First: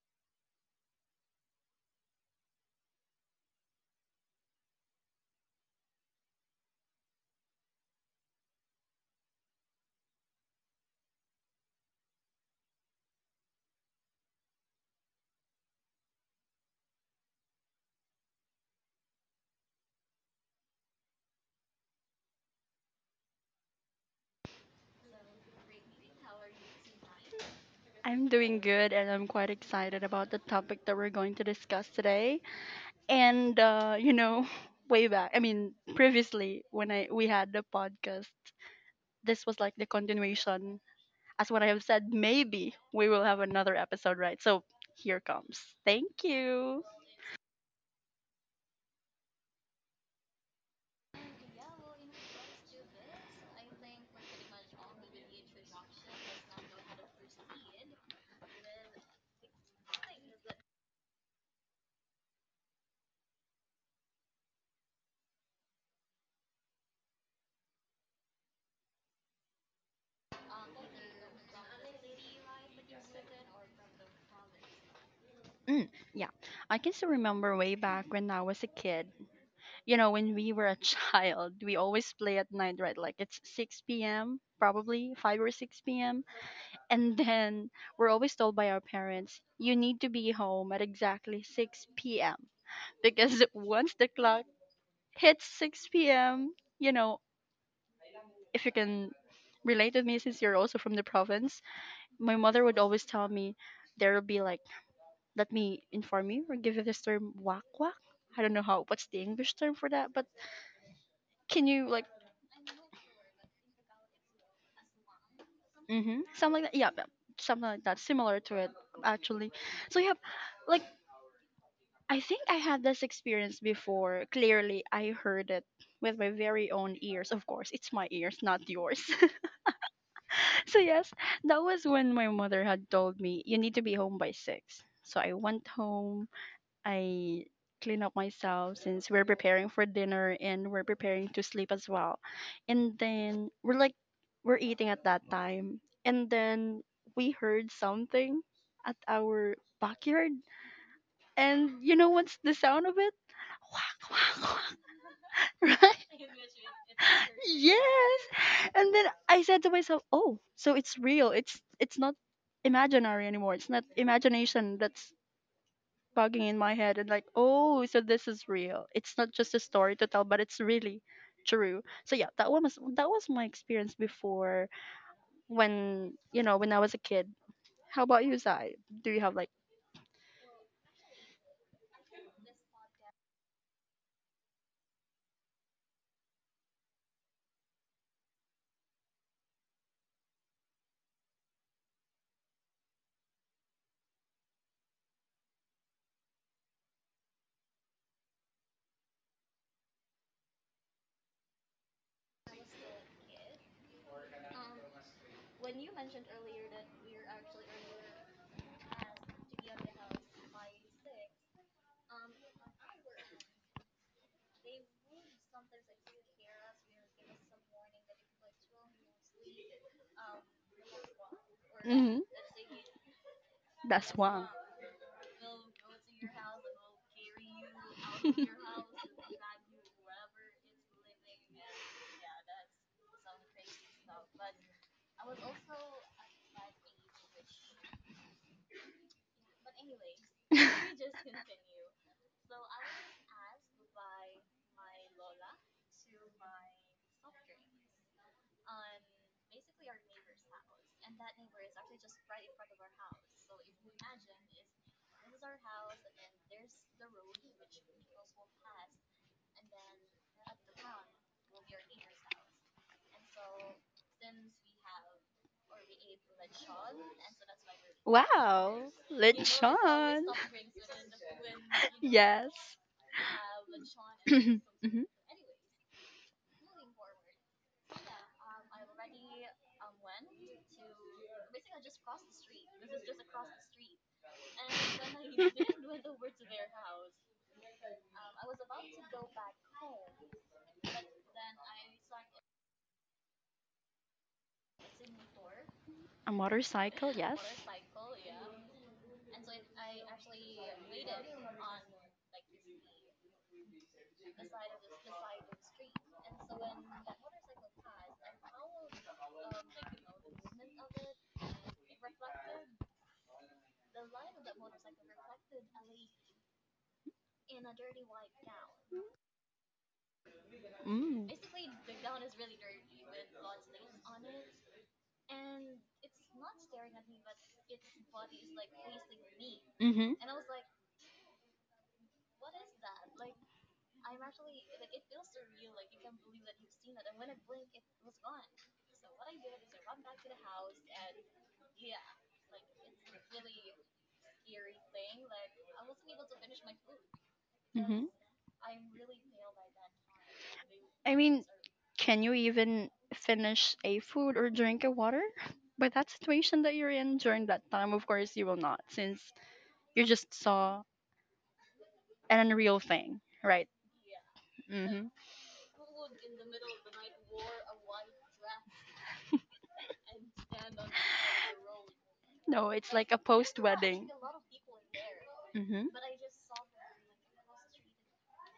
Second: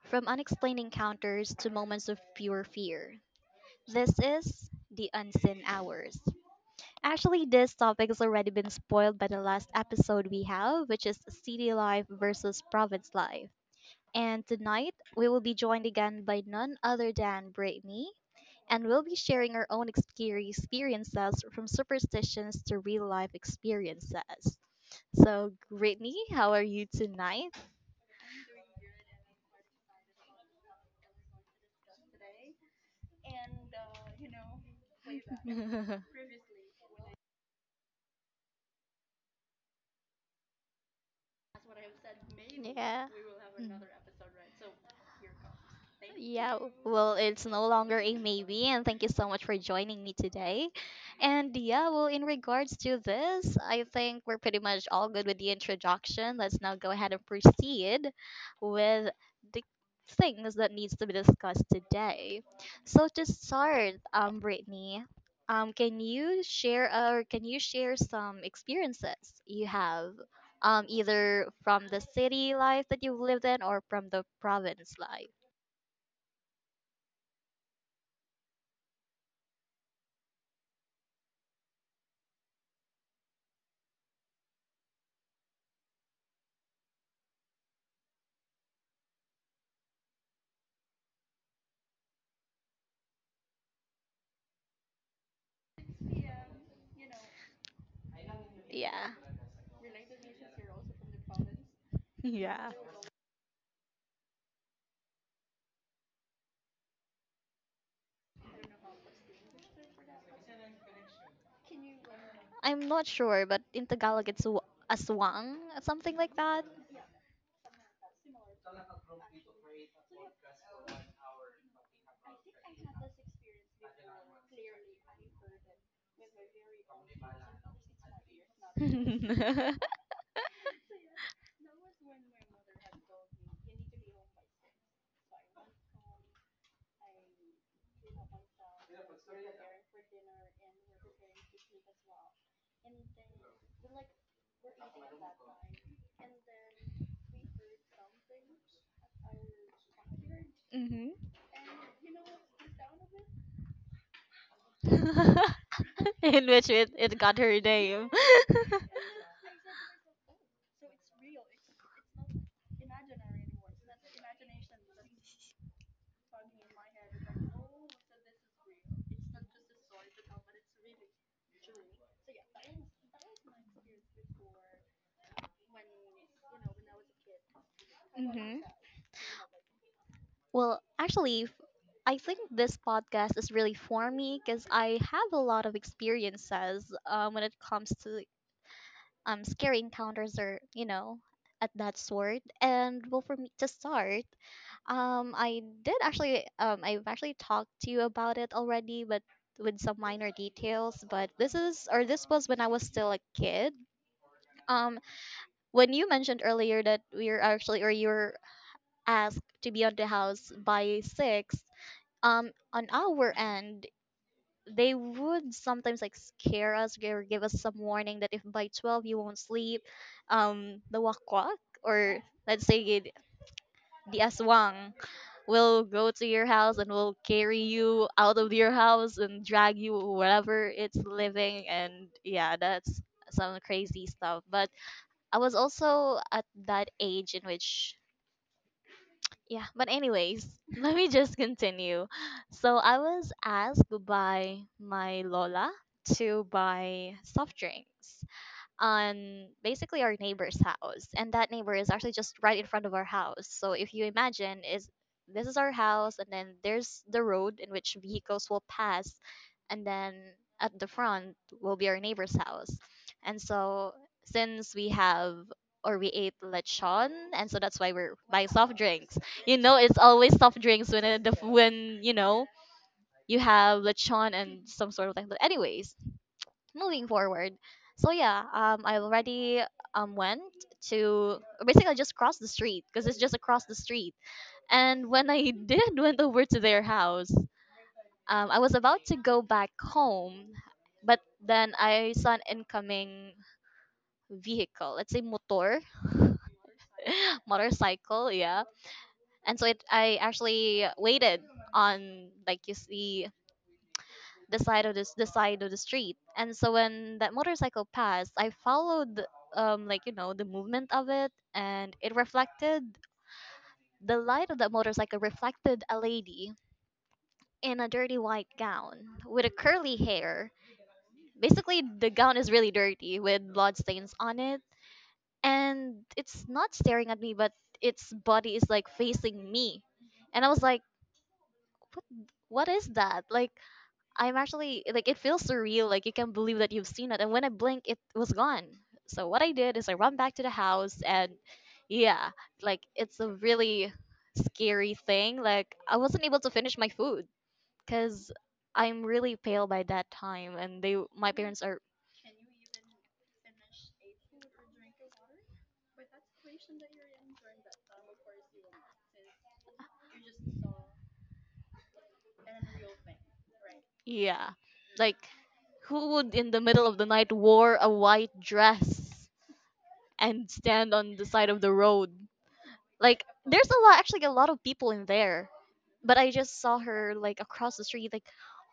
From unexplained encounters to moments of pure fear. This is the unseen hours. Actually, this topic has already been spoiled by the last episode we have, which is city life versus province life. And tonight, we will be joined again by none other than Brittany, and we'll be sharing our own experiences from superstitions to real life experiences. So, Brittany, how are you tonight? I'm doing good and I'm quite excited about the topic that we're going to discuss today. And way back, I mean, previously when I we had the podcast, this was like the continuation. As what I have said, maybe Yeah. we will have another episode, right? So here comes. Thank Yeah, you. well, it's no longer a maybe, and thank you so much for joining me today. And yeah, well, in regards to this, I think we're pretty much all good with the introduction. Let's now go ahead and proceed with the things that needs to be discussed today. So to start, Brittany, can you share or can you share some experiences you have, either from the city life that you've lived in or from the province life? Yeah. I can still remember way back when I was a kid. When we were a child, we always play at night, right? Like it's 6 p.m., probably 5 or 6 p.m. And then we're always told by our parents, you need to be home at exactly 6 p.m. Because once the clock hits 6 p.m., you know, if you Yeah. can relate with me since you're also from the province, my Yeah. mother would always tell me, there will be like, let me inform you or give you this term, wak wak. I don't know how, what's the English term for that, but can you like, I'm not sure, but in Tagalog it's aswang, something like mm-hmm, that. something like that? Yeah, but something like that, similar to it, actually. So, yeah, like I think I had this experience before. Clearly, I heard it with my very own ears. Of course, it's my ears, not yours. Hmm. So, yes, that was when my mother had told me, you need to be home by 6. So, I went home. I cleaned up myself since we're preparing for dinner and we're preparing to sleep as well. And then we're eating at that time. And then we heard something at our backyard. And you know what's the sound of it? Right? In which it got her name. Yes. And then I said to myself, "Oh, so it's real. It's not imaginary anymore. It's not imagination that's bugging in my head and like, Oh, so this is real. It's not just a story to tell, but it's really true." So yeah, that was my experience before when, when I was a kid. How about you, Hmm. Zai? Do you have like. Well, actually, I think this podcast is really for me because I have a lot of experiences when it comes to scary encounters or, you know, at that sort. And well, for me to start, I did actually, I've actually talked to you about it already, but with some minor details. But this is, or this was when I was still a kid. Um, when you mentioned earlier that we're actually, or you're asked to be on the house by six, on our end, they would sometimes like scare us or give us some warning that if by 12 you won't sleep, the wakwak, or Mhm. let's say the That's one. aswang. We'll go to your house and we'll carry you out of your house and drag you wherever it's living. And yeah, that's some crazy stuff. But I was also at that age in which, yeah, but anyways, let me just continue. So I was asked by my Lola to buy soft drinks on basically our neighbor's house, and that neighbor is actually just right in front of our house. So if you imagine is, this is our house, and then there's the road in which vehicles will pass, and then at the front will be our neighbor's house. And so since we have, or we ate lechon, and so that's why we're buying soft Wow, drinks. You know it's always lechon. soft drinks when the when you know Yes. you have lechon and some Hmm. sort of thing. But anyways, moving forward. So yeah, I already went to basically just cross the street because it's just across the street. And when I did went over to their house, I was about to go back home, but then I saw an incoming vehicle. Let's say motor, A motorcycle, yes. motorcycle, yeah. And so it, I actually waited on, like you see the side of this the side of the street. And so when that motorcycle passed, I followed like you know the movement of it, and it reflected, the light of that motorcycle reflected a lady in a dirty white gown with a curly hair. Mm. Basically the gown is really dirty with blood stains on it, and it's not staring at me, but its body is like facing me. Hmm. And I was like, what what is that, like, I'm actually like, it feels surreal. Like you can't believe that you've seen it. And when I blink, it was gone. So what I did is I run back to the house. And yeah, like it's a really scary thing. Like I wasn't able to finish my food Hmm. because I'm really pale by that time, and they, I my mean, parents are, can you even finish a food or drink a water? By that situation that you're in during that time, of course, you will not, since you just saw an unreal thing, right? yeah, like, Mm-hmm. who would in the middle of the night wore a white dress and stand on the side of the road? No, it's Like like a there's post a lot, actually wedding. a lot of people in there. Mhm. But I just saw her like across the street like,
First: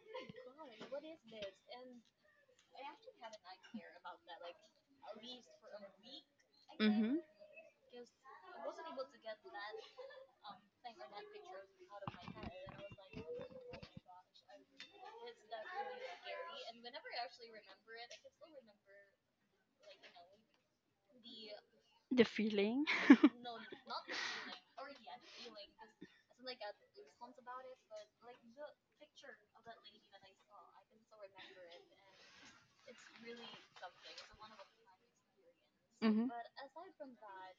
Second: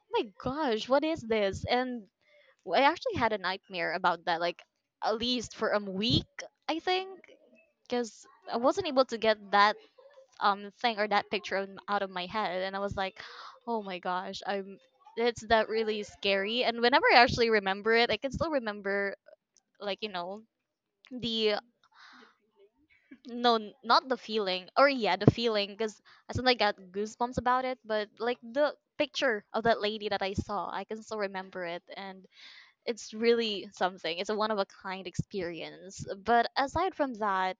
"Oh my gosh, what is this?" And I actually had a nightmare about that, like at least for a week, I think, Mhm. cuz I wasn't able to get that thing or that picture out of my head. And I was like, "Oh my gosh, I'm, it's that really scary." And whenever I actually remember it, I can still remember, like, you know, the, The feeling. no not the feeling, or yeah the feeling, because I suddenly got goosebumps about it. But like the picture of that lady that I saw, I can still remember it. And it's really something. It's a one of a kind experience. Mhm. But aside from that,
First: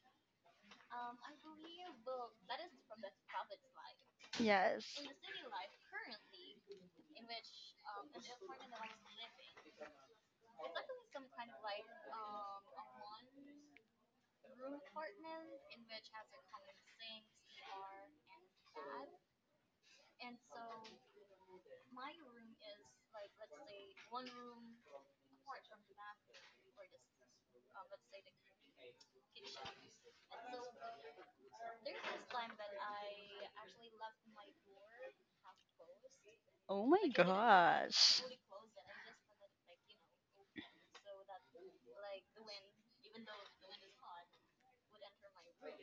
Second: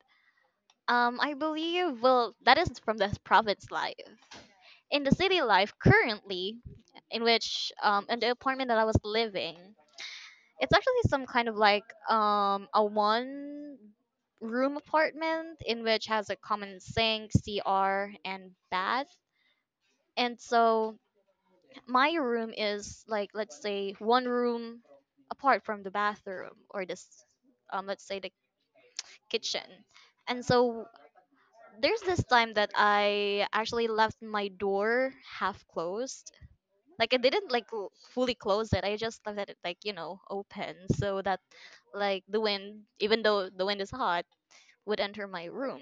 I believe, well, that is from the province life. Yes. In the city life currently, in which in the apartment that I was living, it's actually some kind of like a one room apartment, in which has a common sink, CR, and bath. And so my room is, like let's say one room apart from the bathroom, or this let's say the kitchen. And so there's this time that I actually left my door half closed, Oh my like I didn't like gosh. fully close it. I just let it, like you know, open so that like the wind, even though the wind is hot, would enter my room.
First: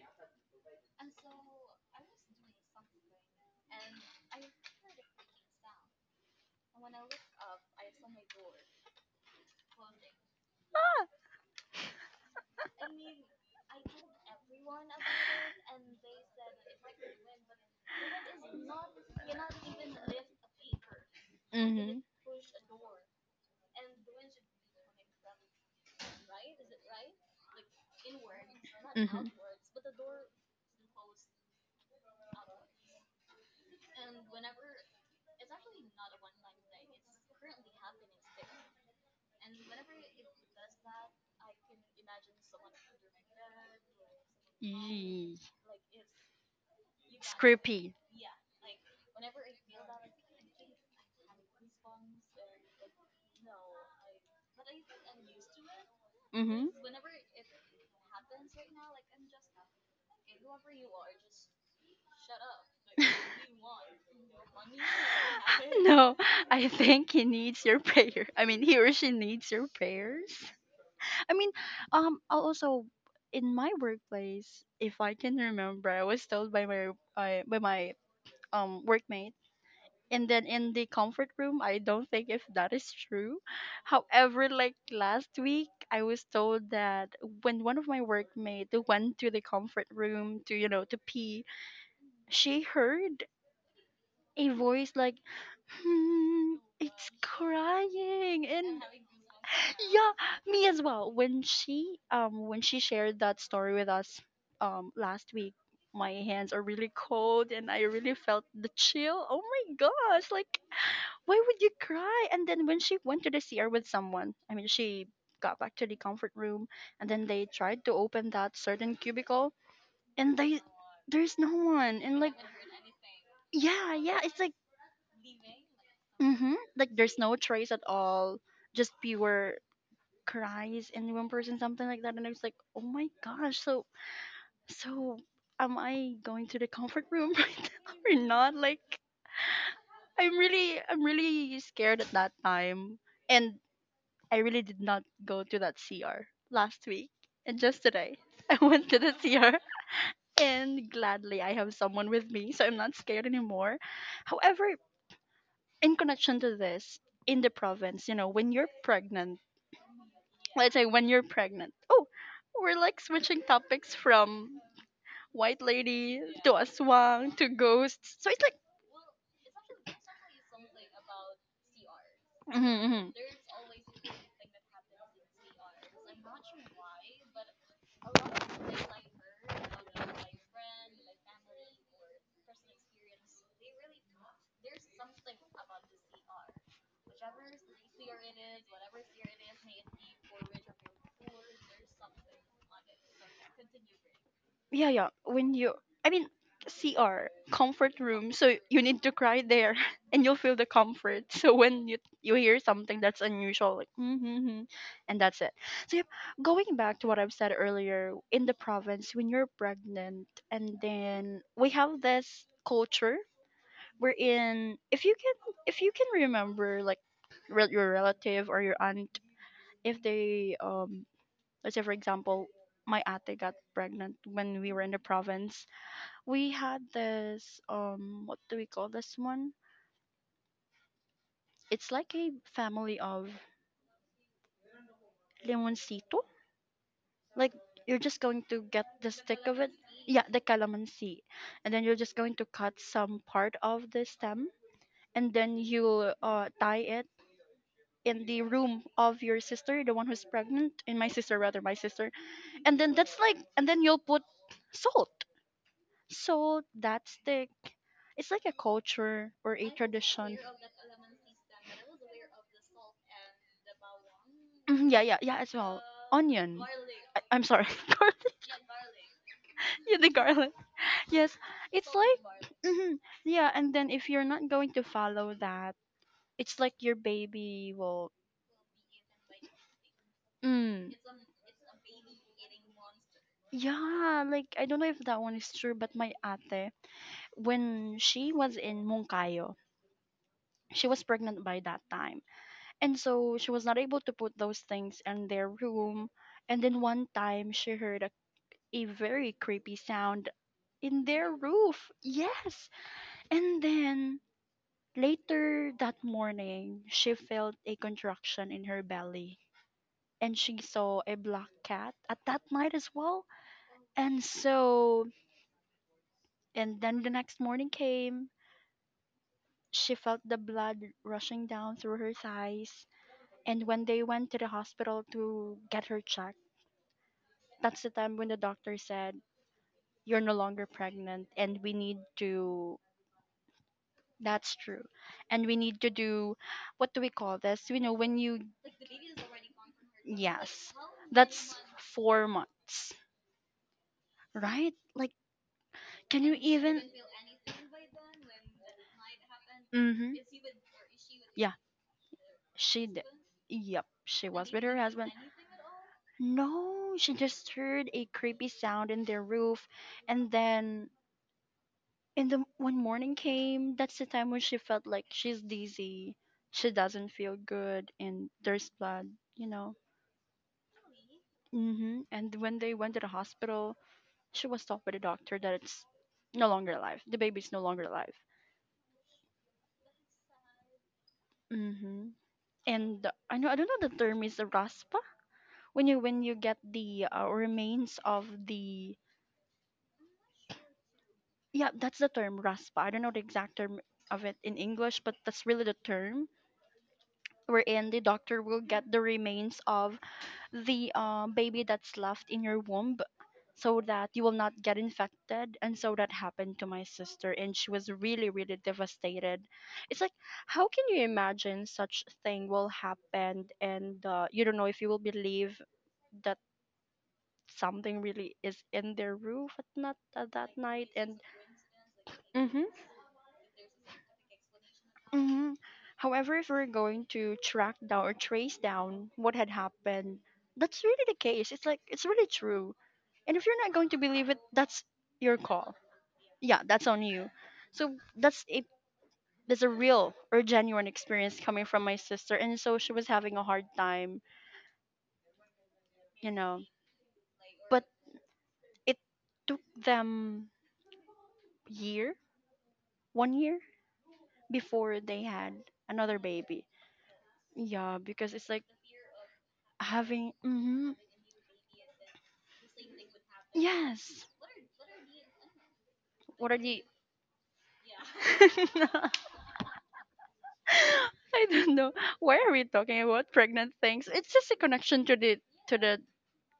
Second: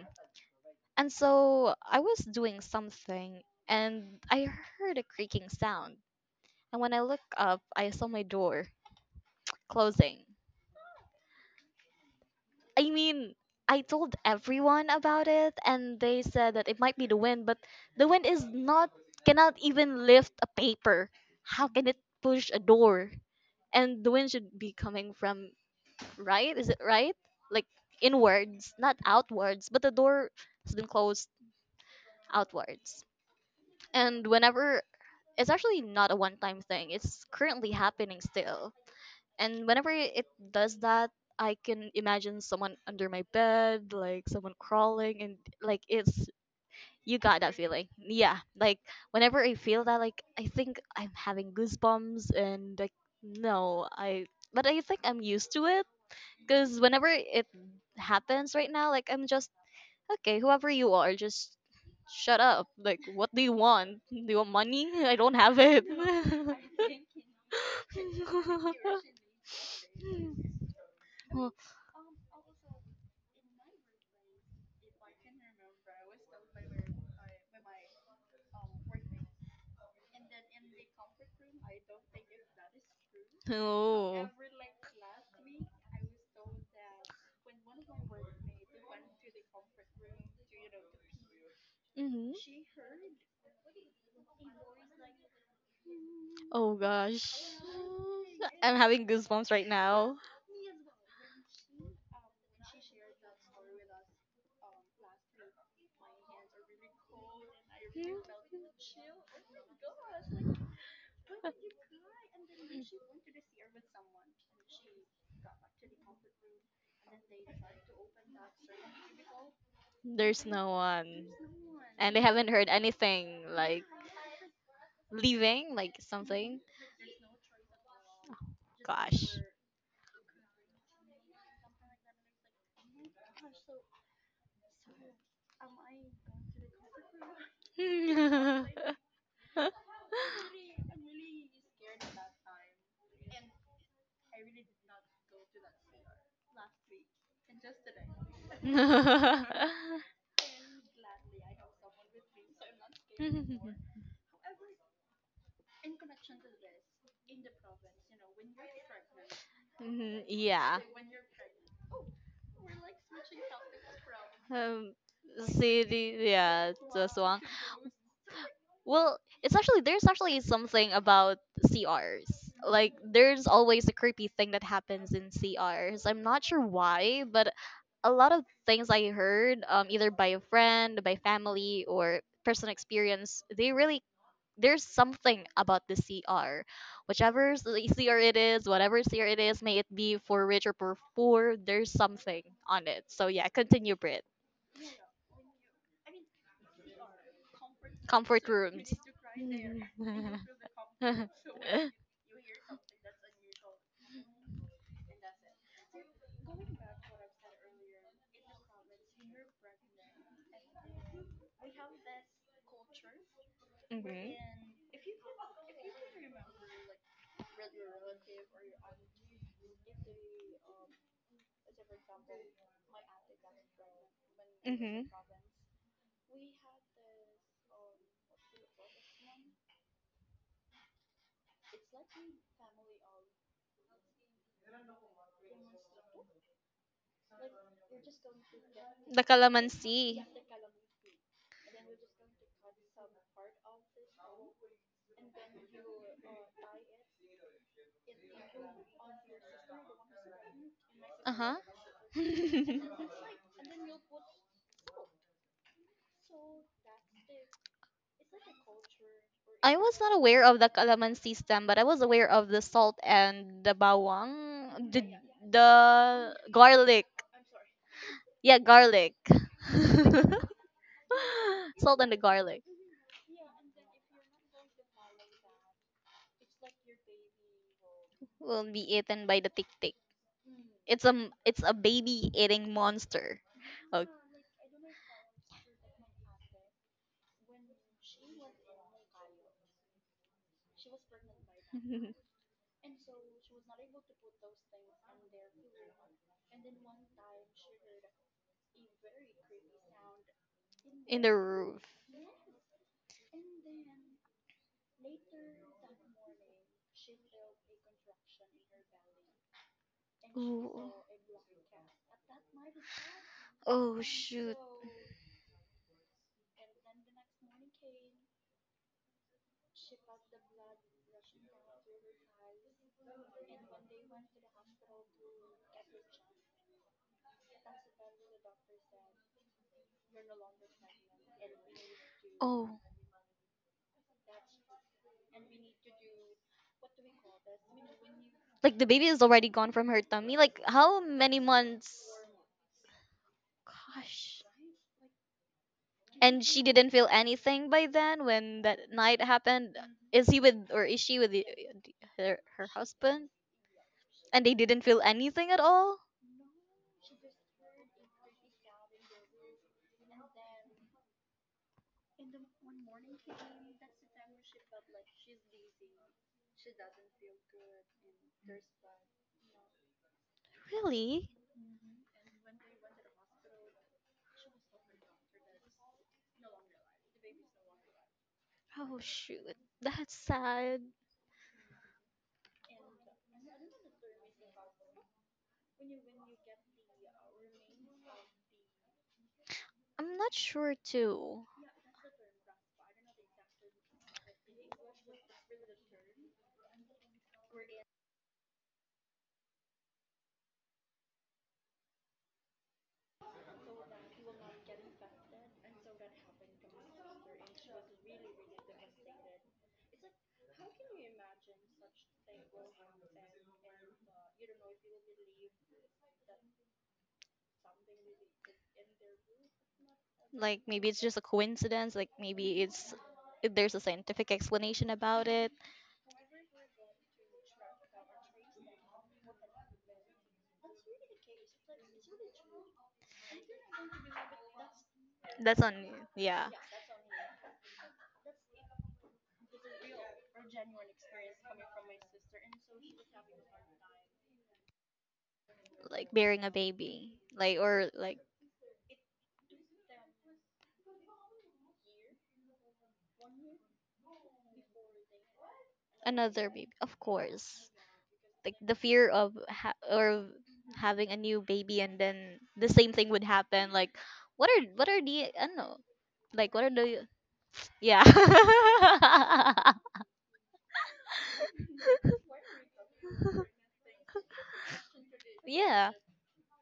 And so I was doing something, and I heard a creaking sound. And when I look up, I saw my door closing. I mean, I told everyone about it, and they said that it might be the wind, but the wind is not, cannot even lift a paper. How can it Mhm. push a door? And the wind should be coming from, right? Is it right? Like inwards, not Mhm. outwards, but the door has been closed outwards. And whenever it's actually not a one time thing, it's currently happening still. And whenever it does that, I can imagine someone under my bed, like someone crawling, and Yee. like it's, you It's got that feeling. creepy. Yeah, like whenever I feel that, like I think I'm having goosebumps, and like, no, I, but I think I'm used to it Mhm. because whenever it happens right now, like I'm just, okay, whoever you are, just shut up. Like, what do you want? Do you want money? I don't have it. No, I think he needs your prayer. I mean, he or she needs your prayers. I mean, Oh. I'll also in my workplace, if I can remember, I was told by my I by my workmate. And then in the comfort room, I don't think if that is true. Oh. However, like last week, I was told that when one of my workmates went to the comfort room to pee, Mhm. she heard a voice like, hmm, Oh it's gosh. crying. I'm And having goosebumps right yeah, now. me as well. When she shared that story with us last week, my hands are really cold and I really felt the chill. Oh my gosh, like why would you cry? And then when she went to the CR with someone, I mean she got back to the comfort room and then they tried to open that certain cubicle, and There's they no one. there's no one. And And they like, haven't heard anything like yeah, yeah, it's like. leaving, like Mm-hmm. something. Like there's no trace at all, just Gosh. pure cries and one person something like that, and I was like, oh my gosh, so am I going to the comfort room right now or not? Like I'm really scared at that time, and I really did not go to that CR last week and just today I went to the CR, and gladly I have someone with me, so I'm not scared anymore. However, in connection to this, in the province, when you're pregnant, Mhm, let's yeah. say when you're pregnant. Oh, we're like switching topics from Um, white city, lady to yeah, just aswang one. to ghosts. So it's like Well, it's actually, there's actually something about CRs. mhm, Like mhm, there's always a creepy thing that happens in CRs. I'm not sure why, but a lot of things I heard, either by a friend, by family, or personal experience, they really, there's something about the CR, whichever the CR it is, whatever CR it is, may it be for rich or for poor, there's something on it. So yeah, continue, Brit. yeah, yeah. When you, I mean, CR comfort room. Comfort So you rooms. need to cry there, and you'll feel the comfort. So when you hear something that's unusual, like mm-hmm, mm-hmm, and that's it. So yep, going back to what I've said earlier, in the province, when you're pregnant, and then we have this culture we're in, if you can remember, like your relative or your aunt. If they Let's say, for example, my ate got pregnant when Hmm. we were in the Hmm. province. We had this, what do we call this one, it's like a family of limoncito. Like you're just going to get the The stick of it. calamansi. Yeah, the calamansi. And then you're just going to cut some part of the stem, and then you tie it in the room of your sister, the one who's pregnant, and my Uh sister huh. rather, my sister. And then that's like, and then you'll put salt. So that's the, it's like a culture or a I was not tradition. aware of the calamansi stem, but I was aware of the salt and the bawang, Mhm, yeah, yeah, yeah, as well. the Onion. garlic. I'm sorry, garlic. Yeah, garlic. Yeah, the garlic. Yes, it's Salt and the like, garlic, hmm yeah, and then if you're not going to follow that, it's like your baby will, will be eaten by the tick tick. mm, It's a, it's a baby eating monster. Oh, yeah, like I don't know if that one is true, but my ate, when she was in Mungkayo, she was pregnant by that time. And so she was not able to put those things in their room. And then one time she heard a very creepy sound in in the their roof. roof. Yes. And then later that morning, she felt a contraction in her belly. And she Ooh. saw a black cat at that night as well. Oh And shoot. so, and then the next morning came. She felt the blood rushing down through her thighs. And when they went to the hospital to get her checked, that's the time when the doctor said, "You're no longer pregnant, and we need Oh, to." That's true. And we need to do, what do we call this? You know, when you. like the baby is already gone from her tummy. Like Yes. how many That's months? 4 months, Gosh. right? Like, can you And she even. didn't feel anything by then when that night happened. Mm hmm. Is he with, or is she with the, Yeah, her, her she did. husband? Yep, she And they was with her didn't feel husband. anything at all. No, she just heard a creepy sound in their roof, and then in the when morning came, that's the time when she felt like she's dizzy. She doesn't feel good, and there's blood, you know. Really? Hmm. And when they went to the hospital, she was told by the doctor that it's no longer alive. The baby's no longer alive. Oh shoot. That's sad. Hmm. And I don't know the term is raspa, when you get the remains of the. I'm not sure too. Yeah, that's the term RASPA. I don't know the exact term of it in English, but that's really the term wherein the doctor will get the remains of the baby that's left in your womb, so that you will not get infected. And so that happened to my sister, and she was really, really devastated. It's like, how can you imagine such thing will happen? And you don't know if you will believe that something really is in their roof at, not, at that Like night. maybe it's just And a coincidence. Like maybe mm-hmm. it's, there's a scientific explanation about Hmm. it. However, if we're going to track down or trace down what had happened, that's really the case. It's like it's really true. And if you're not going to believe it, that's your That's on. call. Yeah. Yeah, that's on you. So that's a real or genuine experience coming from my sister, and so she was having a hard time, Like you bearing a know. baby, like, But or like it took them year, one year before they had another another baby. baby of course, Yeah, because it's like like the fear of or having. Hmm. having a new baby, and then the same thing would happen, like, Yes. What are the, I don't know, What like are what are the? the, yeah. No. I don't know. Why are we talking about pregnant things? It's just a connection to the to Yeah, the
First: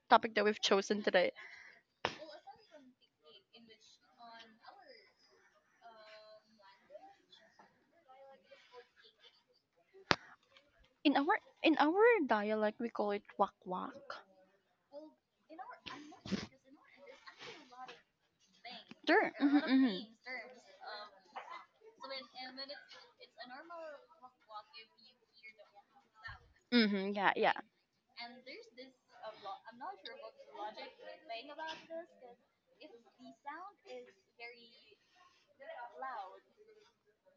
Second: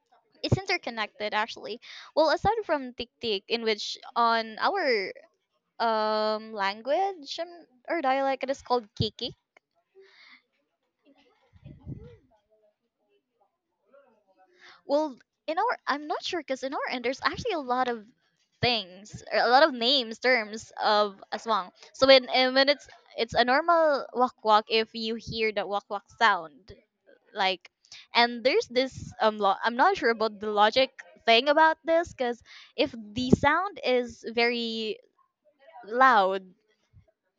topic that it's we've chosen today. interconnected actually. Well aside from tik tik, in which on our language or dialect it is called kiki. In our in our dialect, we call it wak wak. Well, in our, I'm not sure because in our end, there's actually a lot of things, Sure. or a Mm-hmm, lot of mm-hmm. names, terms of aswang. So when, and when it's a normal wak wak if you hear the wak wak sound, Mm-hmm, yeah, yeah, like, and there's this I'm not sure about the logic thing about this because if the sound is very loud,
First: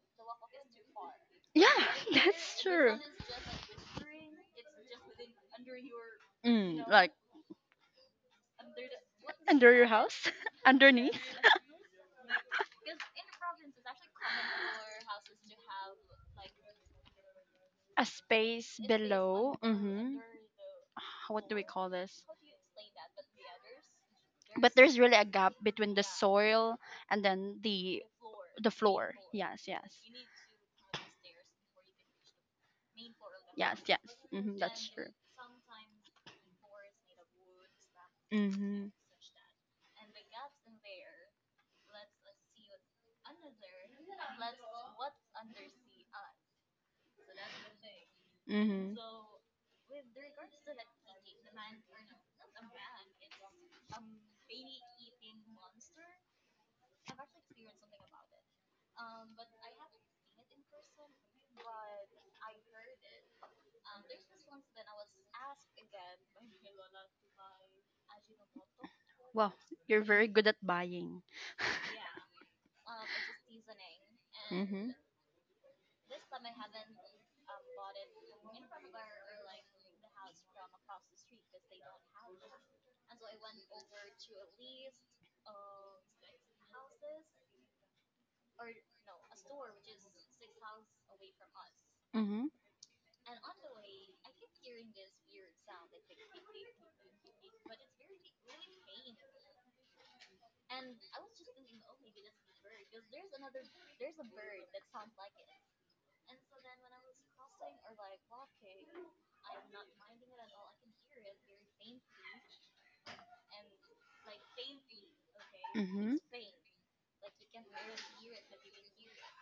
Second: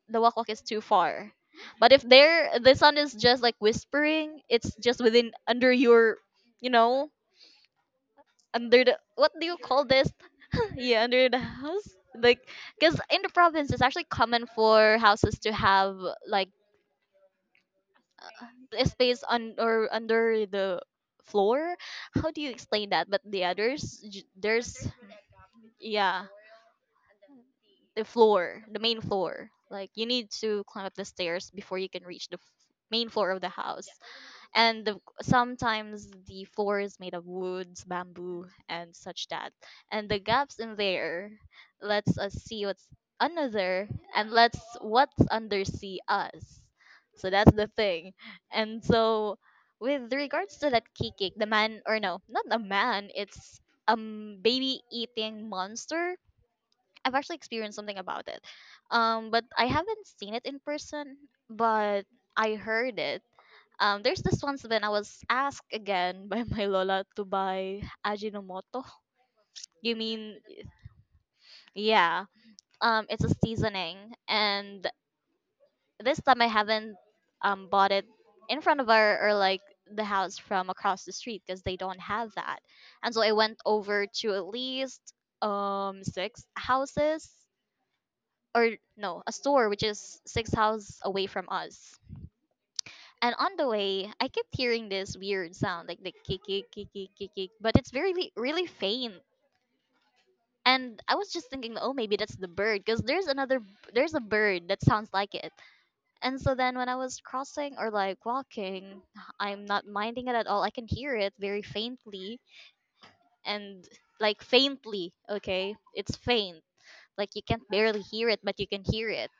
the wak wak is too far. yeah. But if there That's the true. sound is just like whispering, it's just within under your, you Mm, know, like under the, what do you under call your this? house, Yeah, underneath, under the house. Like, because in the province, it's actually common for houses to have like a space a space below. on or Mm-hmm. under the What do we floor. call this? How do you explain that? But the others, But there's there's really a gap between the yeah, soil and then the the floor, the the main floor. floor. Yes, Like yes, you need to climb up the stairs before you can reach the main floor of the yes, house. yes. Hmm, And that's the, true. sometimes the floor is made of woods, bamboo, Mm-hmm. and such that. And the gaps in there lets us see what's another and lets what's under see us. So that's the thing. And Mm-hmm. so with regards to that kikik, the man or no, not a man, it's a baby eating monster. I've actually experienced something about it. But I haven't seen it in person, but I heard it there's this once when I was asked again by my lola to buy Ajinomoto. Wow, You you're very mean, good at buying. yeah. It's a seasoning, Mm-hmm. and this time I haven't bought it in front of our or like the house from across the street because they don't have that. And so I went over to at least six houses or no, a store which is 6 houses away from us. Mm-hmm. And on the way, I kept hearing this weird sound, like the kick, kick, kick, kick, kick, kick, but it's very, really faint. And I was just thinking, oh, maybe that's the bird, because there's another, there's a bird that sounds like it. And so then when I was crossing or like walking, I'm not minding it at all. I can hear it very faintly and like faintly, okay? Mm-hmm. It's faint. Like you can't barely hear it, but you can hear it.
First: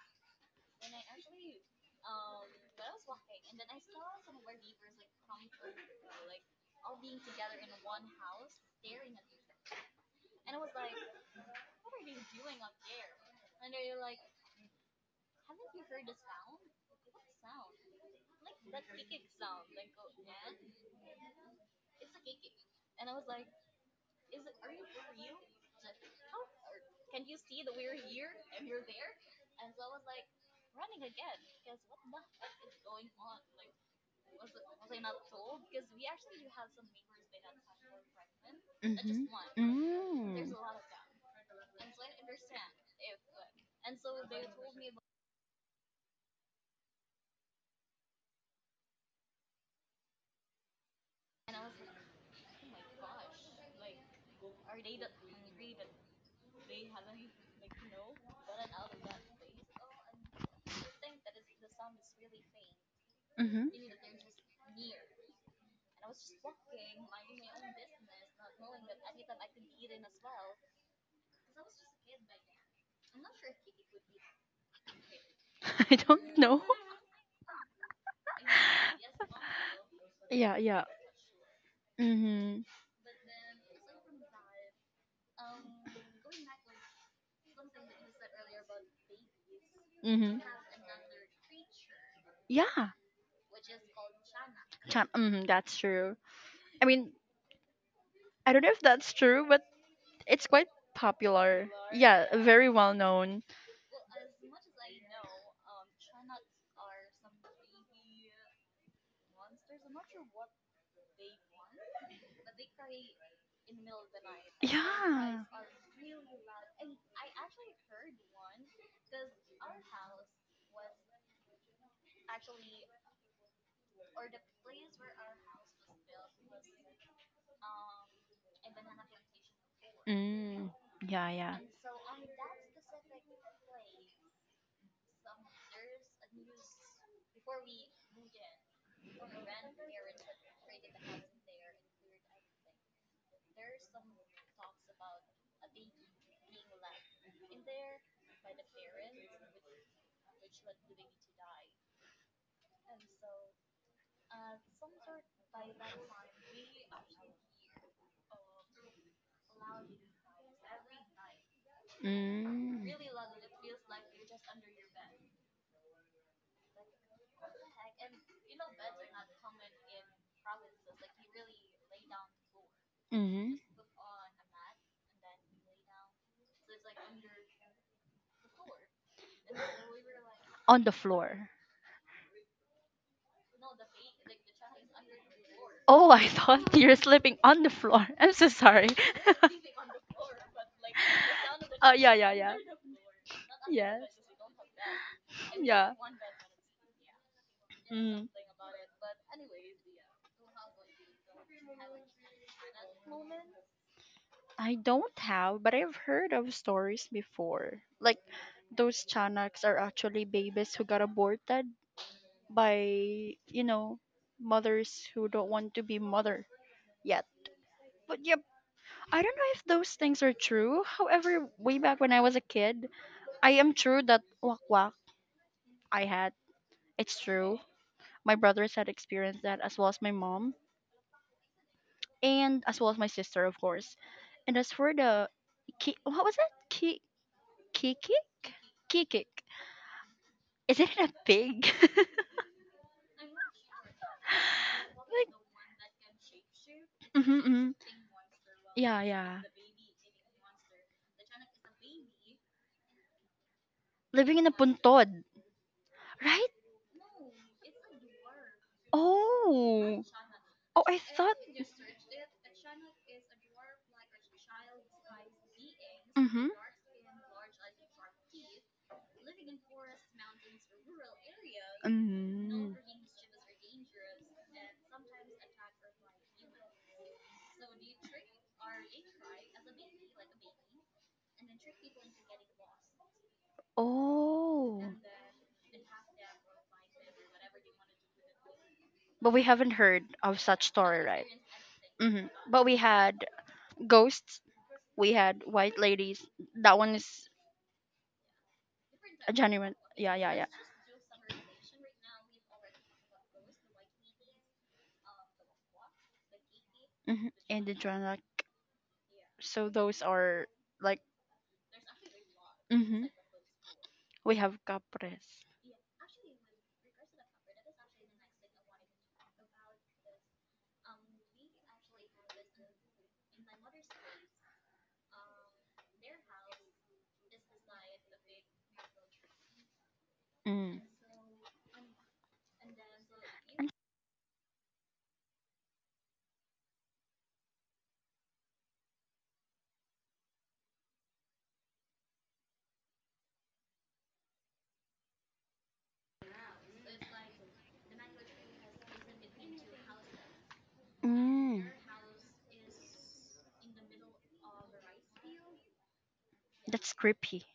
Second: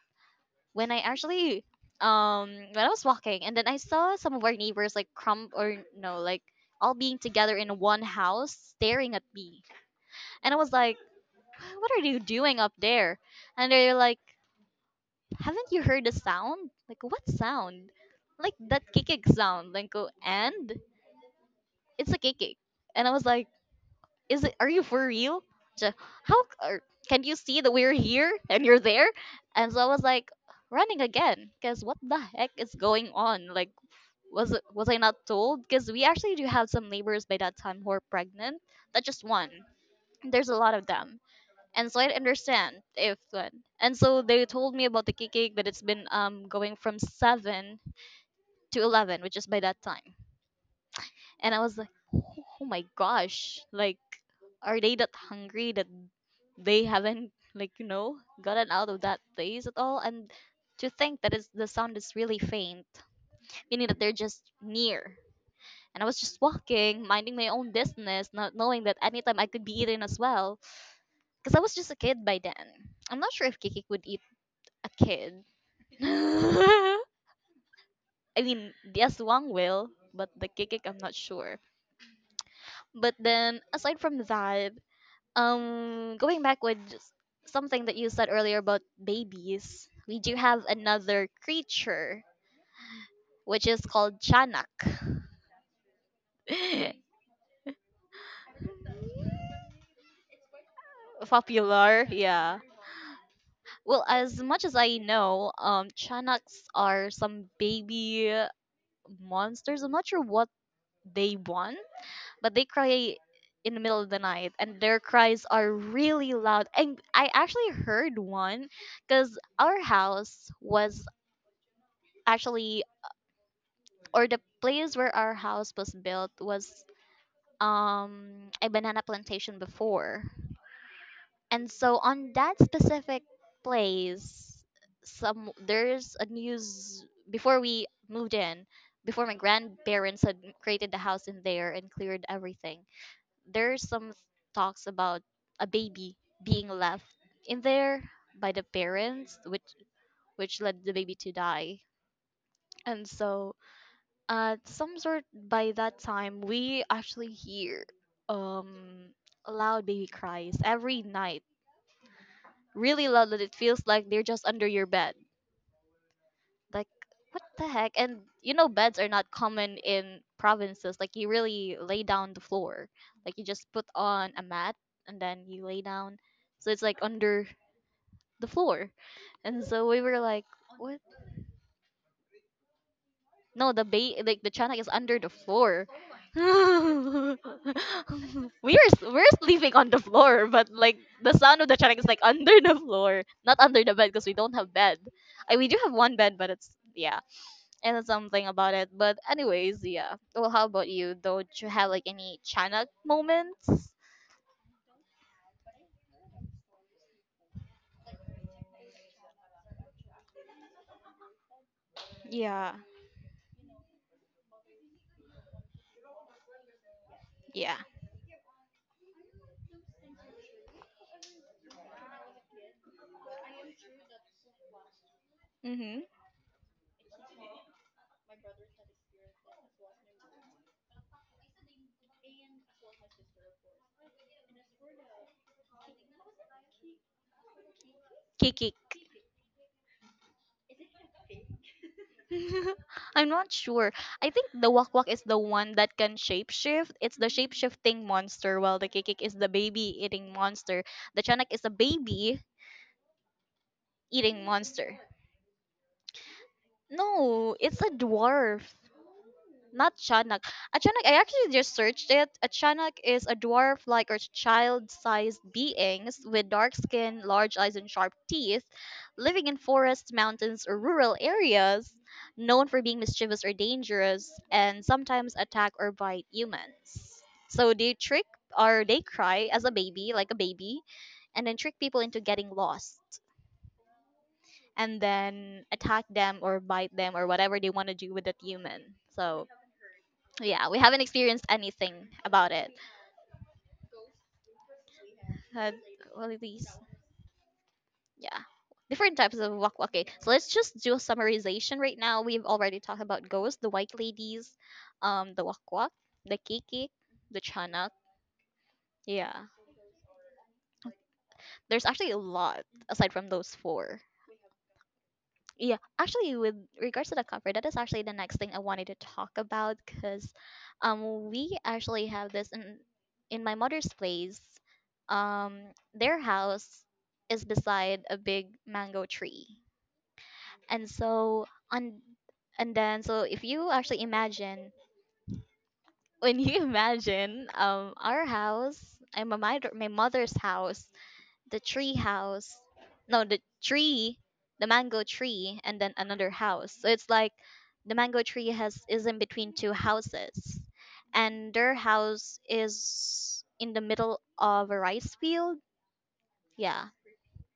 When I actually when I was walking and then I saw some of our neighbors like crumb or no like all being together in one house staring at me, and I was like, what are you doing up there? And they're like, haven't you heard the sound? Like, what sound? Like that kikik sound, like go, and it's a kikik. And I was like, is it, are you for real? So how can you see that we're here and you're there? And so I was like running again because what the heck is going on? Like, was it, was I not told? Because we actually do have some neighbors by that time who are pregnant. That just one Mm-hmm. There's a lot of them. And so I understand if and so they told me about the cake but it's been going from 7 to 11 which is by that time. And I was like, oh my gosh, like, are they that hungry that they haven't, gotten out of that place at all? And to think that it's, the sound is really faint, Mm-hmm. meaning that they're just near. And I was just walking, minding my own business, not knowing that anytime I could be eaten as well. Because I was just a kid by then. I'm not sure if Kiki would eat a kid. I don't know. I mean, yes, Wang will, but the Yeah, yeah. Kikik, I'm not sure. Mhm. But then, aside from that, going back with something that you said earlier about babies, we do Mhm. have another creature Yeah. which is called chanak. Mhm, that's true. I mean, I don't know if that's true, but it's quite popular. Popular, Yeah, yeah. very well known. Well, as much as I know, chanaks are some baby monsters. I'm not sure what they want, but they cry in the middle of the night and their Yeah. cries are really loud, and I actually heard one. Because our house was actually, or the place where our house was built was a banana plantation before. Mm. Yeah, yeah. And so on that specific place, some there's a news before we moved in, before my grandparents had created the house in there and cleared everything, there's some talks about a baby being left in there by the parents, which led the baby to die. And so at some sort, by that time, we actually hear um loud baby cries every night, Mm. really loud that it feels like they're just under your bed. Like, what the heck? And you know, beds are not common in provinces. Like, you really lay down the floor. Like, you Mhm. just put on a mat and then you lay down. So it's like under the floor. And so we were like, On the what? floor. No, the bay, like the chanak is under the floor. Oh, I We thought you're sleeping on the floor. I'm so sorry. are we're sleeping on the floor, but like the sound of the Oh, chanak is yeah, like yeah, yeah. under the floor, not under the Yes. bed because we don't have bed. I, we do Yeah. have 1 bed, but it's yeah, and it's Hmm. something about it. But anyways, yeah. Well, how about you? Don't you have like any chanak moments? I don't have, but I've heard of stories before. Like those Chanaks are actually babies who got aborted Yeah, by mothers who don't want to be mother yet. yeah. But yep, I don't know if those things are true. However, way back when I was a kid, I am true that wak wak I Mhm. had. It's true. My brothers had experienced that as well as my mom, and as well as my sister, of course. And as for the what was it? Ki- kikik? Kiki. Kikik. Is it a pig? I'm not sure. I think the Wok Wok is Like, the one that can shapeshift. It's the hmm hmm shapeshifting monster, while the yeah, Kikik is yeah. the baby eating monster. The Chanak is a baby Living in eating a monster. puntod, right? No, it's a dwarf. Not Oh, Chanak. A oh, I Chanak, I thought. actually just searched it. A Chanak is a dwarf like or child sized beings Mm-hmm. with dark skin, large eyes, and sharp teeth, living in forests, mountains, or rural areas, known Mm. for being mischievous or dangerous, and sometimes attack or bite humans. So they trick, or they cry as a baby, like a baby, and then trick people into getting lost. Oh. And then attack them or bite them or whatever they want to do with that human. But we So haven't heard of such yeah, we haven't story, right? experienced anything Hmm. about But it. we had ghosts. We had Uh, white ladies. well, at least, That one is yeah. Different a types of genuine. walk walking. Yeah, So yeah, yeah. let's just do a summarization right now. We've already talked about ghosts, the white ladies, the walk walk, the kiki, Hmm. the And the chanak. Joanna. Yeah. So those are like. There's actually a lot Hmm. aside from those four. We have capres. Yeah, actually, with regards to the cover, that is actually the next thing I wanted to talk about because we actually have this in my mother's place. Um, their house is beside a big mango tree. Mm. And so on and then so if you actually imagine when you imagine our house and my mother's house, the tree house, no the tree, the mango tree, and then another house. So it's like the mango tree has is in between two houses, and Mm. their house is in the middle of a rice field, yeah. That's creepy.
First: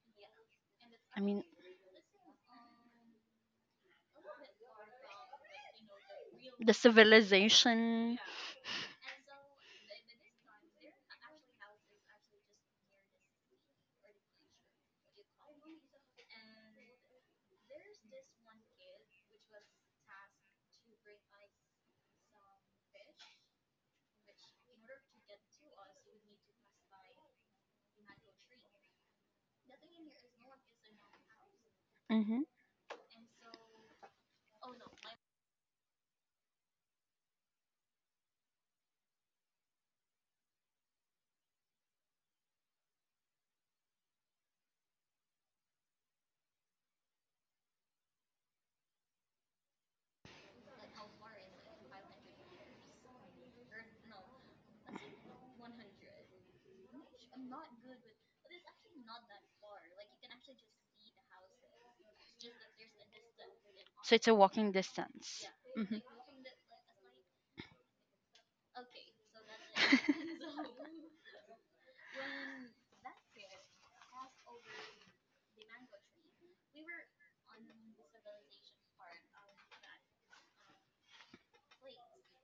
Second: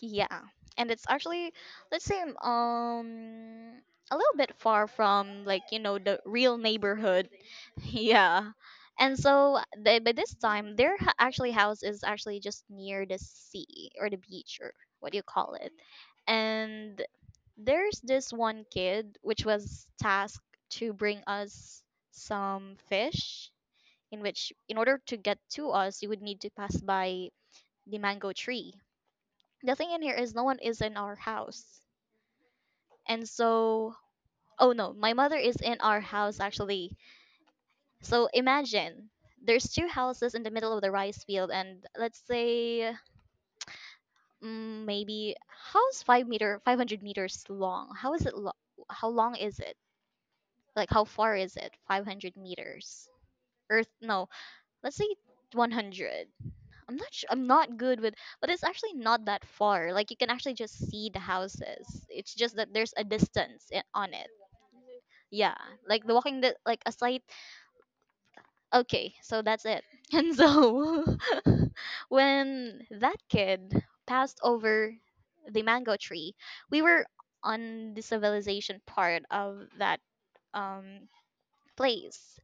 Yeah, and it's I mean, actually, let's say a little bit far from like you know the real the neighborhood. civilization. Yeah, and so they, by this time their actually house is actually just near the sea or the beach or what do you call it. And there's this one kid which was tasked to bring us some fish, in which in order to get to us you would need to pass by the mango tree. The thing in here is no one is in our house. Hmm. And so, oh no, my mother is in our house actually. So imagine there's two houses in the middle of the rice field, and let's say mm, maybe how's 5 meter, 500 meters long? How is it? How long is it? Like how far is it? 500 meters. Earth? No, let's say 100. I'm not. I'm not good with, but it's actually not that far. Like you can actually just see the houses. It's just that there's a distance on So it's it. a walking distance. Yeah, Hmm. like the walking, the like a slight, okay, so that's it. And so when that kid passed over the mango tree, we were on the civilization part of that um place,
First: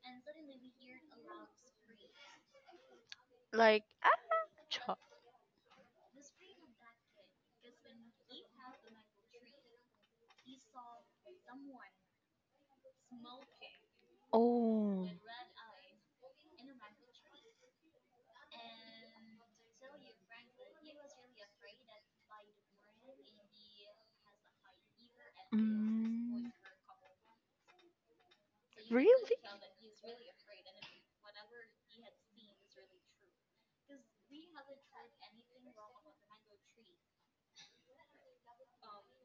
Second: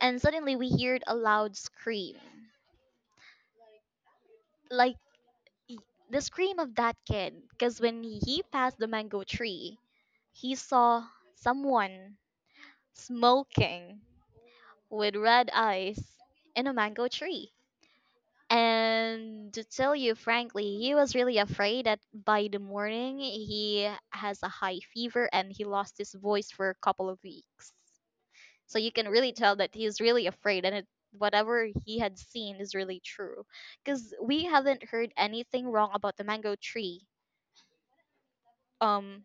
and suddenly we heard a loud scream, Like ah, like chop. y- the scream of that kid, because when he passed the mango tree, he saw someone smoking Oh, with red eyes in a mango tree. And to tell you frankly, he was really afraid that by the morning he has a high fever and he lost his mm, voice for a couple of weeks. So you can really really? tell that he's really afraid, and it, whatever he had seen is really true. Because we haven't heard anything wrong about the mango tree. Um,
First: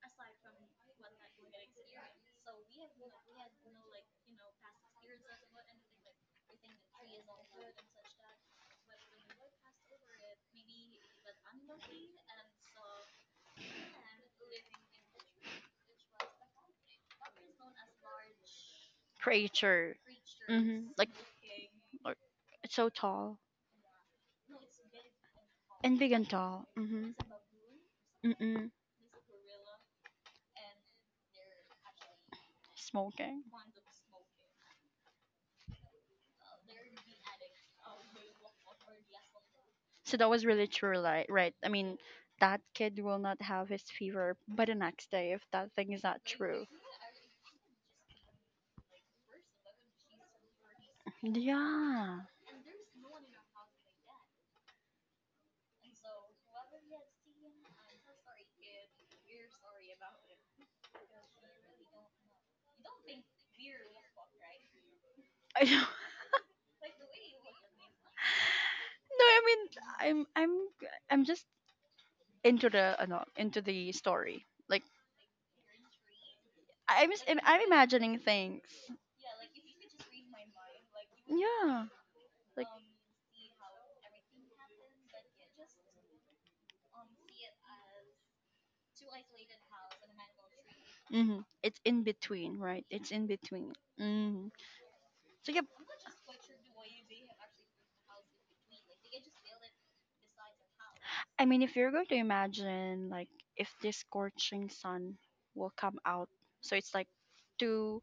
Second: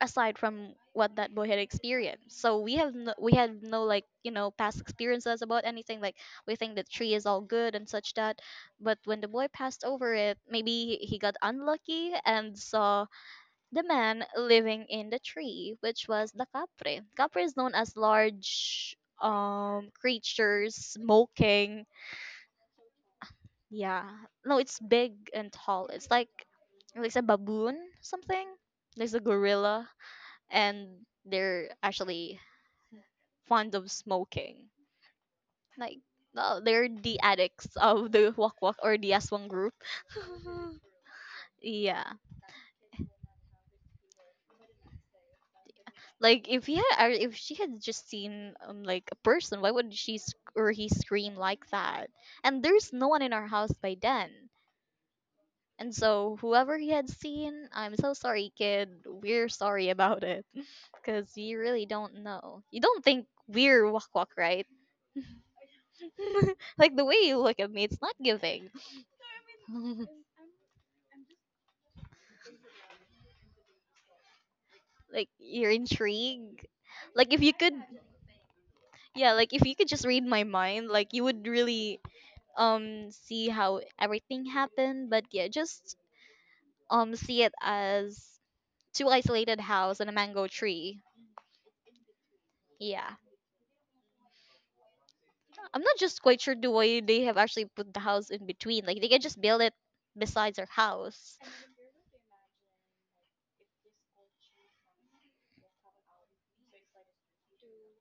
aside from what that boy had experienced. So we have no, we had no like you know past experiences about anything. Like we think the tree is all good and such that, but when the boy passed over it, maybe he got unlucky and saw the man living in the tree, which was the capre. Capre is known as large Preacher. creatures Hmm. Like smoking. or- it's so tall. Yeah, no, it's big and tall. And It's big and tall. Mm-hmm. like a baboon something. Mm-mm. There's a gorilla, and they're actually Smoking. fond of smoking. Like, no, they're the addicts of the Wak Wak or the Aswang group. So that was really true, like, right? I mean, Yeah. that kid will not have his fever by the next day if that thing is not Like, if true. he had, or if she had just seen like a person, why would she sc- or he scream like that? Yeah. And there's no one in our house by then. And so, whoever he had seen, I'm so sorry, kid. We're sorry about it. Because you really don't know. You don't think we're Wak Wak, right? I know. Like, the way you look at me, it's not giving. No, I mean, I'm, I'm, I'm just into the, no, into the story. Like, Like you're intrigued. I'm, just, Like if you I'm could imagining things. yeah, like if you could just read my mind, like you would Yeah. really Like, see how everything happened, but yeah, just see it as two isolated house and a mango tree. mm-hmm. It's in between, right? It's Yeah. in between. Mm-hmm. So yeah, I'm not just quite sure the way they have actually put the house in between. Like they can just build it besides their house. I mean, if you're going to imagine, like, if this scorching sun will come out, so it's like two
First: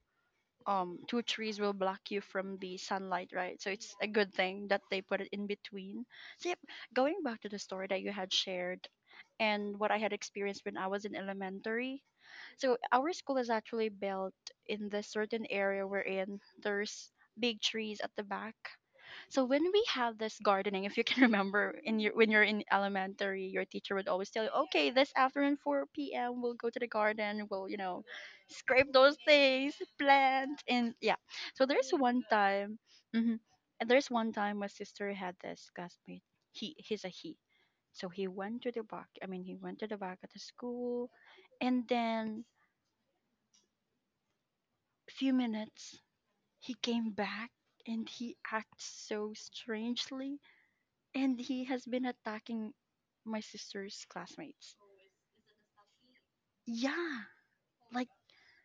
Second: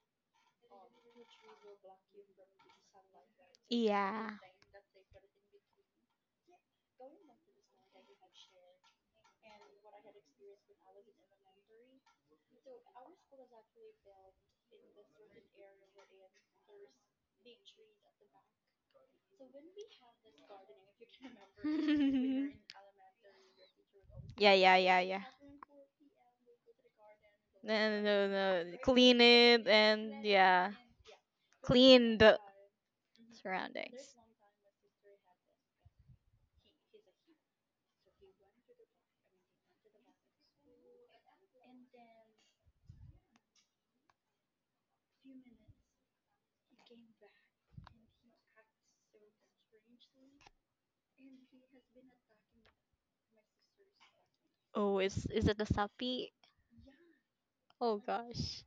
two trees will block you from the sunlight, right? So it's a Yeah. good thing that they put it in between. So yep, going back to the story that you had shared, and what I had experienced when I was in elementary, so our school is actually built in this certain area we're in. There's big trees at the back. So when we have this gardening, if you can remember, in your when you're in elementary, your teacher would always tell yeah, you, yeah, "Okay, yeah, this yeah. afternoon 4 p.m. we'll go to the garden. We'll No, you no, know, no. No. scrape those Clean it things, and plant, yeah, and yeah." So there's clean one the time, hmm, and there's surroundings. one time my sister had this classmate. He's a he. So he went to the back. I mean, he went to the back of the school, and then a few minutes he came back and he acts so strangely, and he has been attacking my sister's classmates. Oh, is it the sapi? Yeah, Oh like gosh,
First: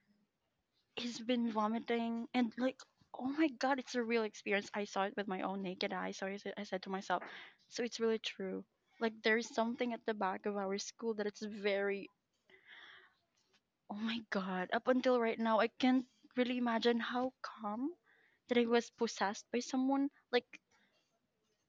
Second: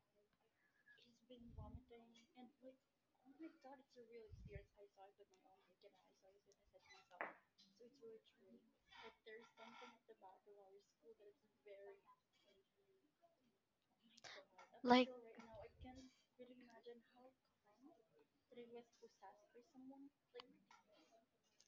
he's been vomiting and like oh my god, it's a real experience. I saw it with my own naked eye. So I said to myself, so it's really true. Like there's something at the back of our school that it's very oh my god. Up like until right now, I can't really imagine how calm that I was possessed by someone. Like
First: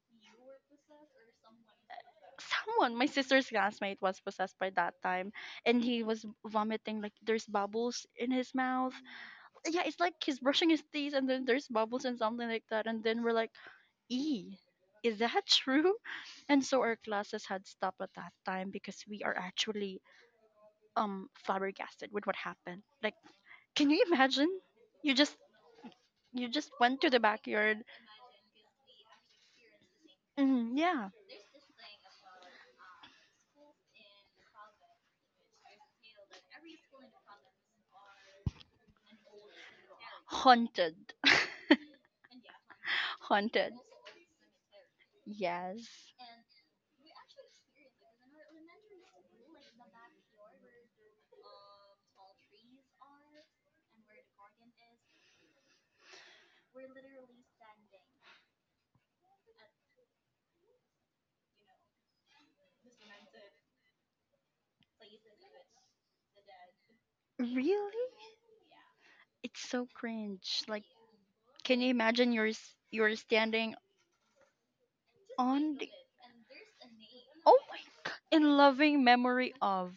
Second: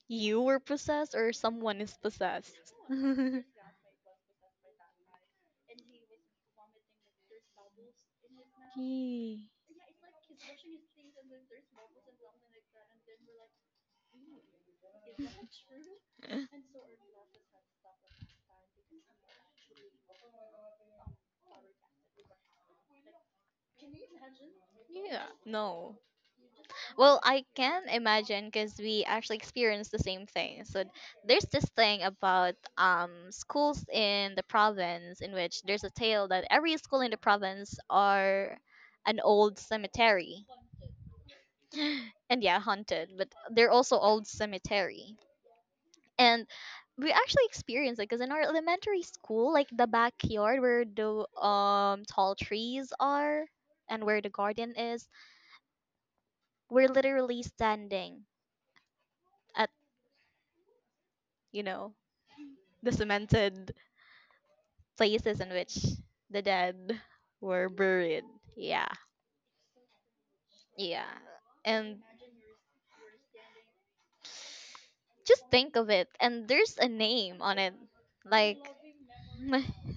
you were possessed or someone is possessed. someone my sister's classmate was possessed by that time and he was vomiting like there's bubbles in his mouth, Yee. yeah it's like he's brushing his teeth and then there's bubbles and something like that and then we're like e is that true, and so our classes had stopped at that time because we are actually flabbergasted with what happened. Like can you imagine you Yeah. just No. you just went to the Well, I backyard. can imagine because we actually experienced the same thing. Mm, So yeah. there's this thing about schools in the province in which there's a tale that every school in the province are an old cemetery. Haunted. And yeah, haunted, but they're Haunted. also old cemetery. Yes. And we actually experienced it because in our elementary school, like the backyard where the tall trees are and where the garden is, we're literally standing at you know the cemented places in which the dead were Really? buried. Yeah. It's so cringe. Like, Yeah. can you And imagine you're you're standing just think on the of it. And there's a name on oh it. my god in Like, loving memory of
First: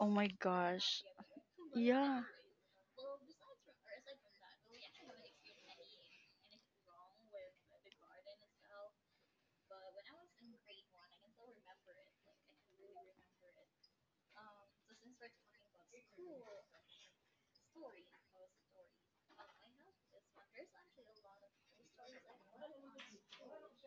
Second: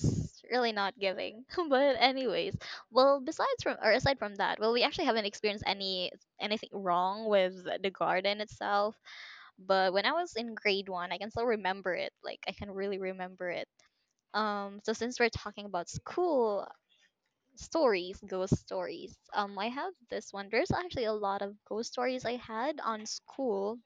oh my really not gosh giving. But yeah anyways, well, besides from or aside from that, well, we actually haven't experienced any anything wrong with the garden itself. But when I was in grade one, I can still remember it. Like, I can really remember it. So since we're talking about school, stories, ghost stories. I have this one. There's actually a lot of ghost stories I had on school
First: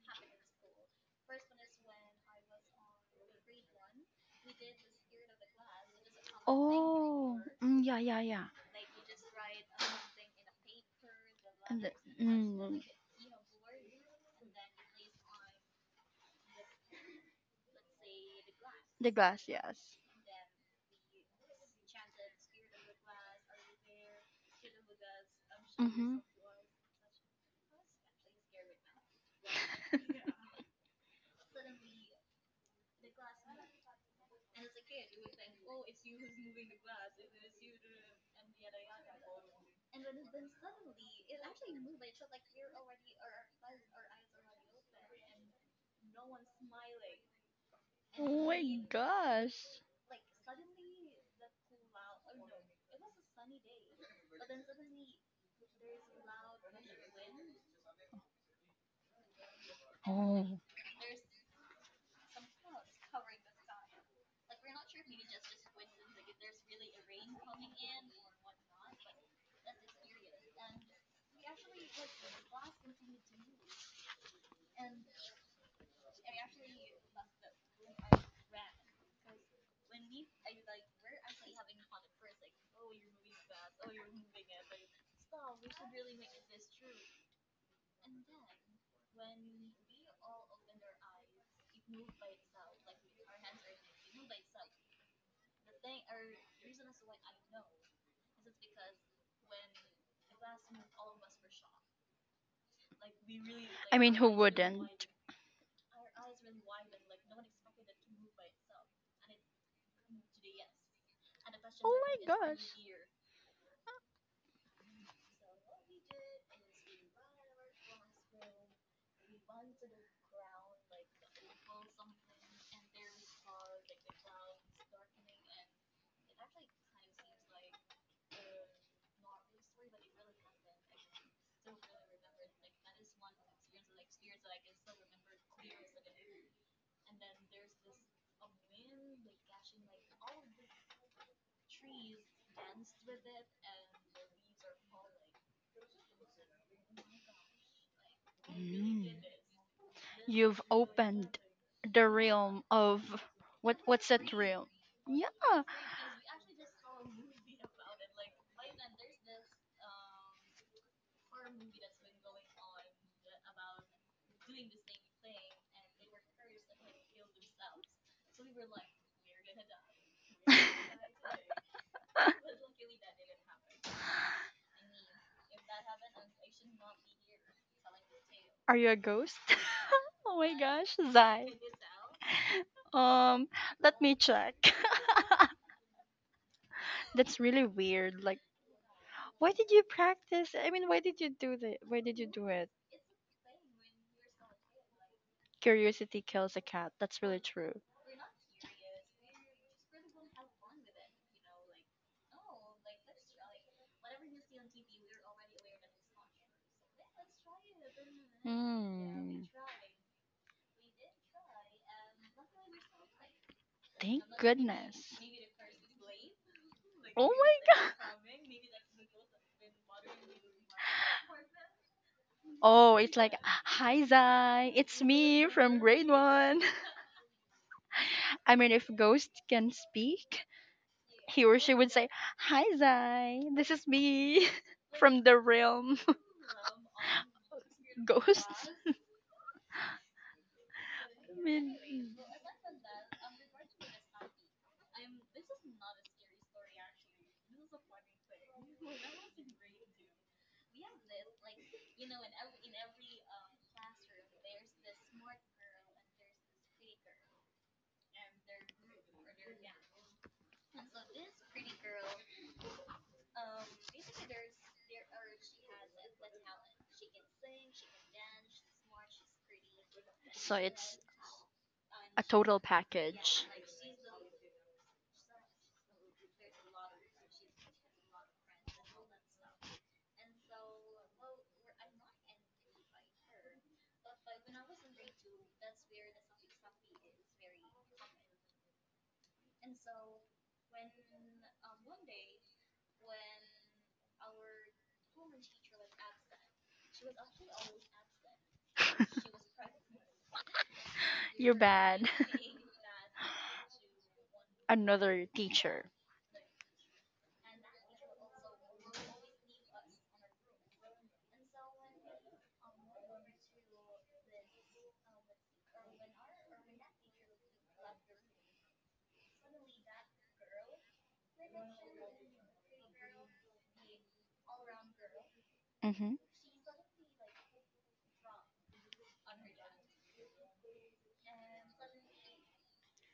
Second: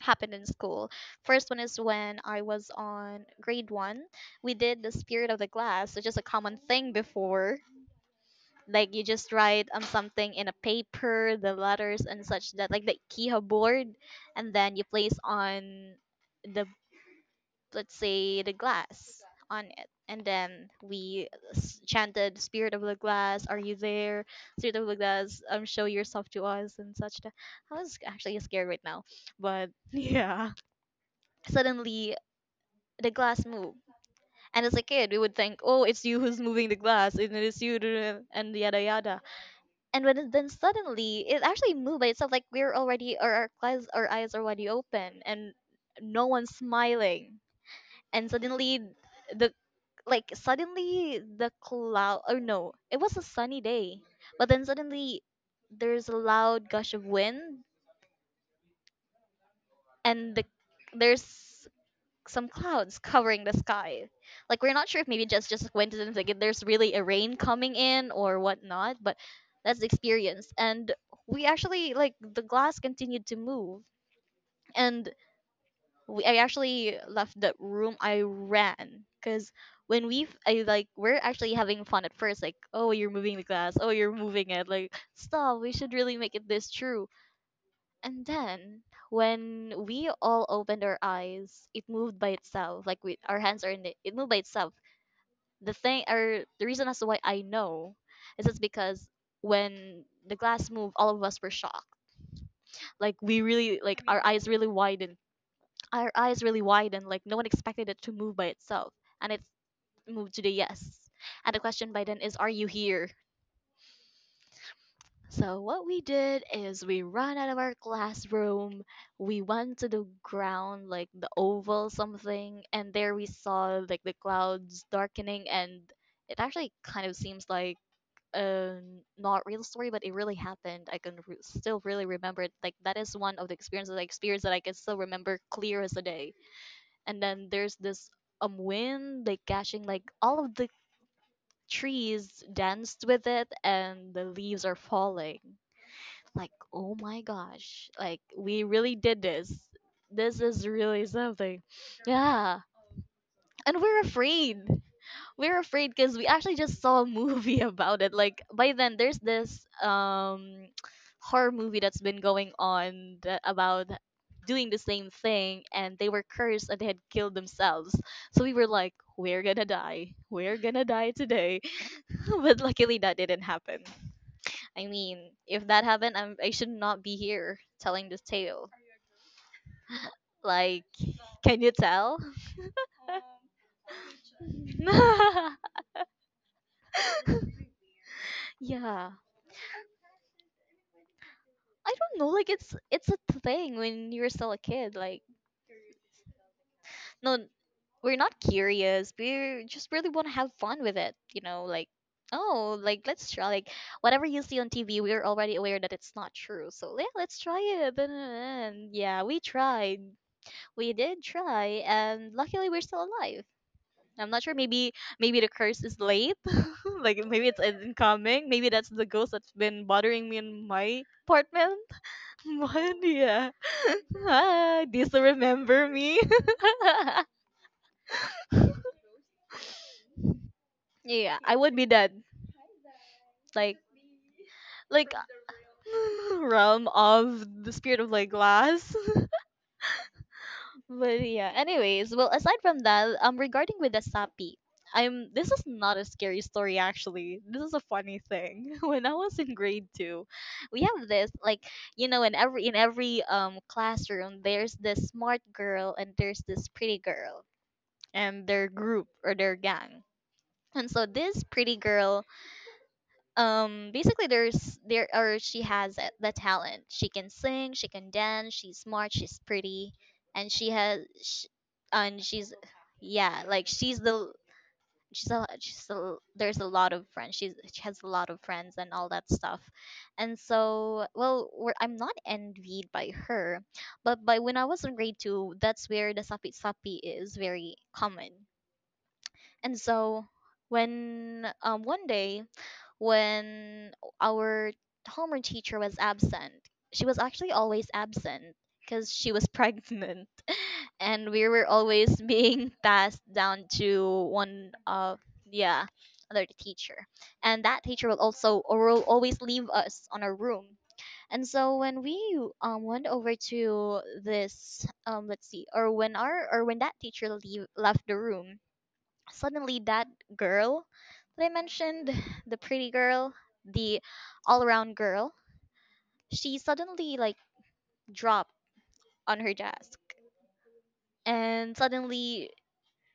happened in school. First one is when I was on grade one. We did the spirit of the glass, which is a common thing oh before. mm, yeah yeah yeah Like you just write something in a paper, the and the, letters and such that mm, like the Ikiha board, and then you place on the, let's say, the the glass glass on it, yes and then we chanted, spirit of the glass, are you there, spirit of the glass, show mm-hmm yourself to us and such that. I was actually scared right now, but yeah, suddenly the glass moved, and as a kid we would think, oh, it's you who's moving the glass, and it is you, duh, and yada yada. And when it, then suddenly it actually moved by itself, like we're already or our eyes are already open, and no one's smiling. And oh my suddenly the, gosh. like suddenly the cloud, or no, it was a sunny day, but then suddenly there's a loud gush of wind, and the, Oh. there's some clouds covering the sky, like we're not sure if maybe just a coincidence, like if there's really a rain coming in or whatnot, but that's the experience. And we actually, like the glass continued to move, and we, I actually left the room. I ran because when we have I, like we're actually having fun at first, like, oh, you're moving the glass, oh, you're moving it, like stop. We should really make it this true. And then when we all opened our eyes, it moved by itself. Like we, our hands are in it, it moved by itself. The thing or the reason as to why I know is it's because when the glass moved, all of us were shocked. Like we really, I like mean, our who eyes really wouldn't? widened our eyes really widened, like no one expected it to move by itself. And it moved to the yes. And the question Oh by then my is, are gosh. you here? So what we did is we ran out of our classroom, we went to the ground, like the oval something, and there we saw like the clouds darkening, and it actually kind of seems like a not real story, but it really happened. I can still really remember it. Like that is one of the experiences I experienced that I can still remember clear as a day. And then there's this wind like catching like all of the trees danced with it, and the leaves are falling, like oh my gosh, like we really Mm. did this, this You've is really opened something. the Yeah. realm of what? And we're What's that afraid, realm? we're Yeah. afraid because we actually just saw a movie about it. Like by then, there's this horror movie that's been going on that, about doing the same thing, and they were cursed and they had killed themselves. So we were like, we're gonna die today. But luckily, that didn't happen. I mean, if that happened, I should not be here telling this tale. Are you a ghost? Oh my Like, gosh, Zai. can you tell? Um, let me check. That's really weird. Like, Yeah. why did you practice? I mean, why did you do that? I Why don't did know, you do like it? it's a thing when you're still a kid. Like Curiosity kills a cat. That's no, really true. we're not curious. We just really want to have fun with it. You know, like oh, like let's try. Like whatever you see on TV, we're already aware that it's not true. So yeah, let's try it. And yeah, we Hmm. tried. We did try, and luckily we're still alive. Thank I'm not sure. Maybe goodness. maybe the curse is late. Like Oh maybe it's my. incoming. Maybe that's the ghost that's been bothering me in my apartment. But Oh, it's like, yeah. hi, Zai. Hi, do It's you still me from remember grade me? one. I mean, if Ghost can speak, Yeah, he I or would she be would say, dead. hi, Zai. This Like is me like, from the realm. realm of the spirit of like Ghosts? glass. But I yeah, mean, anyways, well aside from that, regarding with the sapi, I'm this is not a scary story actually. This is a funny thing. When I was in grade two, we have this like, you know, in every, in every classroom there's this smart girl and there's this pretty girl and their group or their gang. And so this pretty girl, basically there's there or she has the talent, she can sing, she can dance, she's smart, she's pretty, and so she it's has sh and a she's, total yeah, package. like she's the, she's a, she's a, there's a lot of friends, she's, she has a lot of friends and all that stuff. And so well we're, I'm not envied by her, but by when I was in grade 2, that's where the sapi sapi is very common. And so when one day, when our homeroom teacher was absent. She was actually always absent because she was pregnant, and we You're were bad. always being passed down to one of, Another yeah, teacher. another teacher, and that teacher will also or will always leave us on our room. And so when we went over to this let's see, or when our, or when that teacher leave, left the room. Suddenly, that girl that I mentioned, the pretty girl, the all around girl, Mm-hmm. she suddenly like dropped on her desk. And suddenly,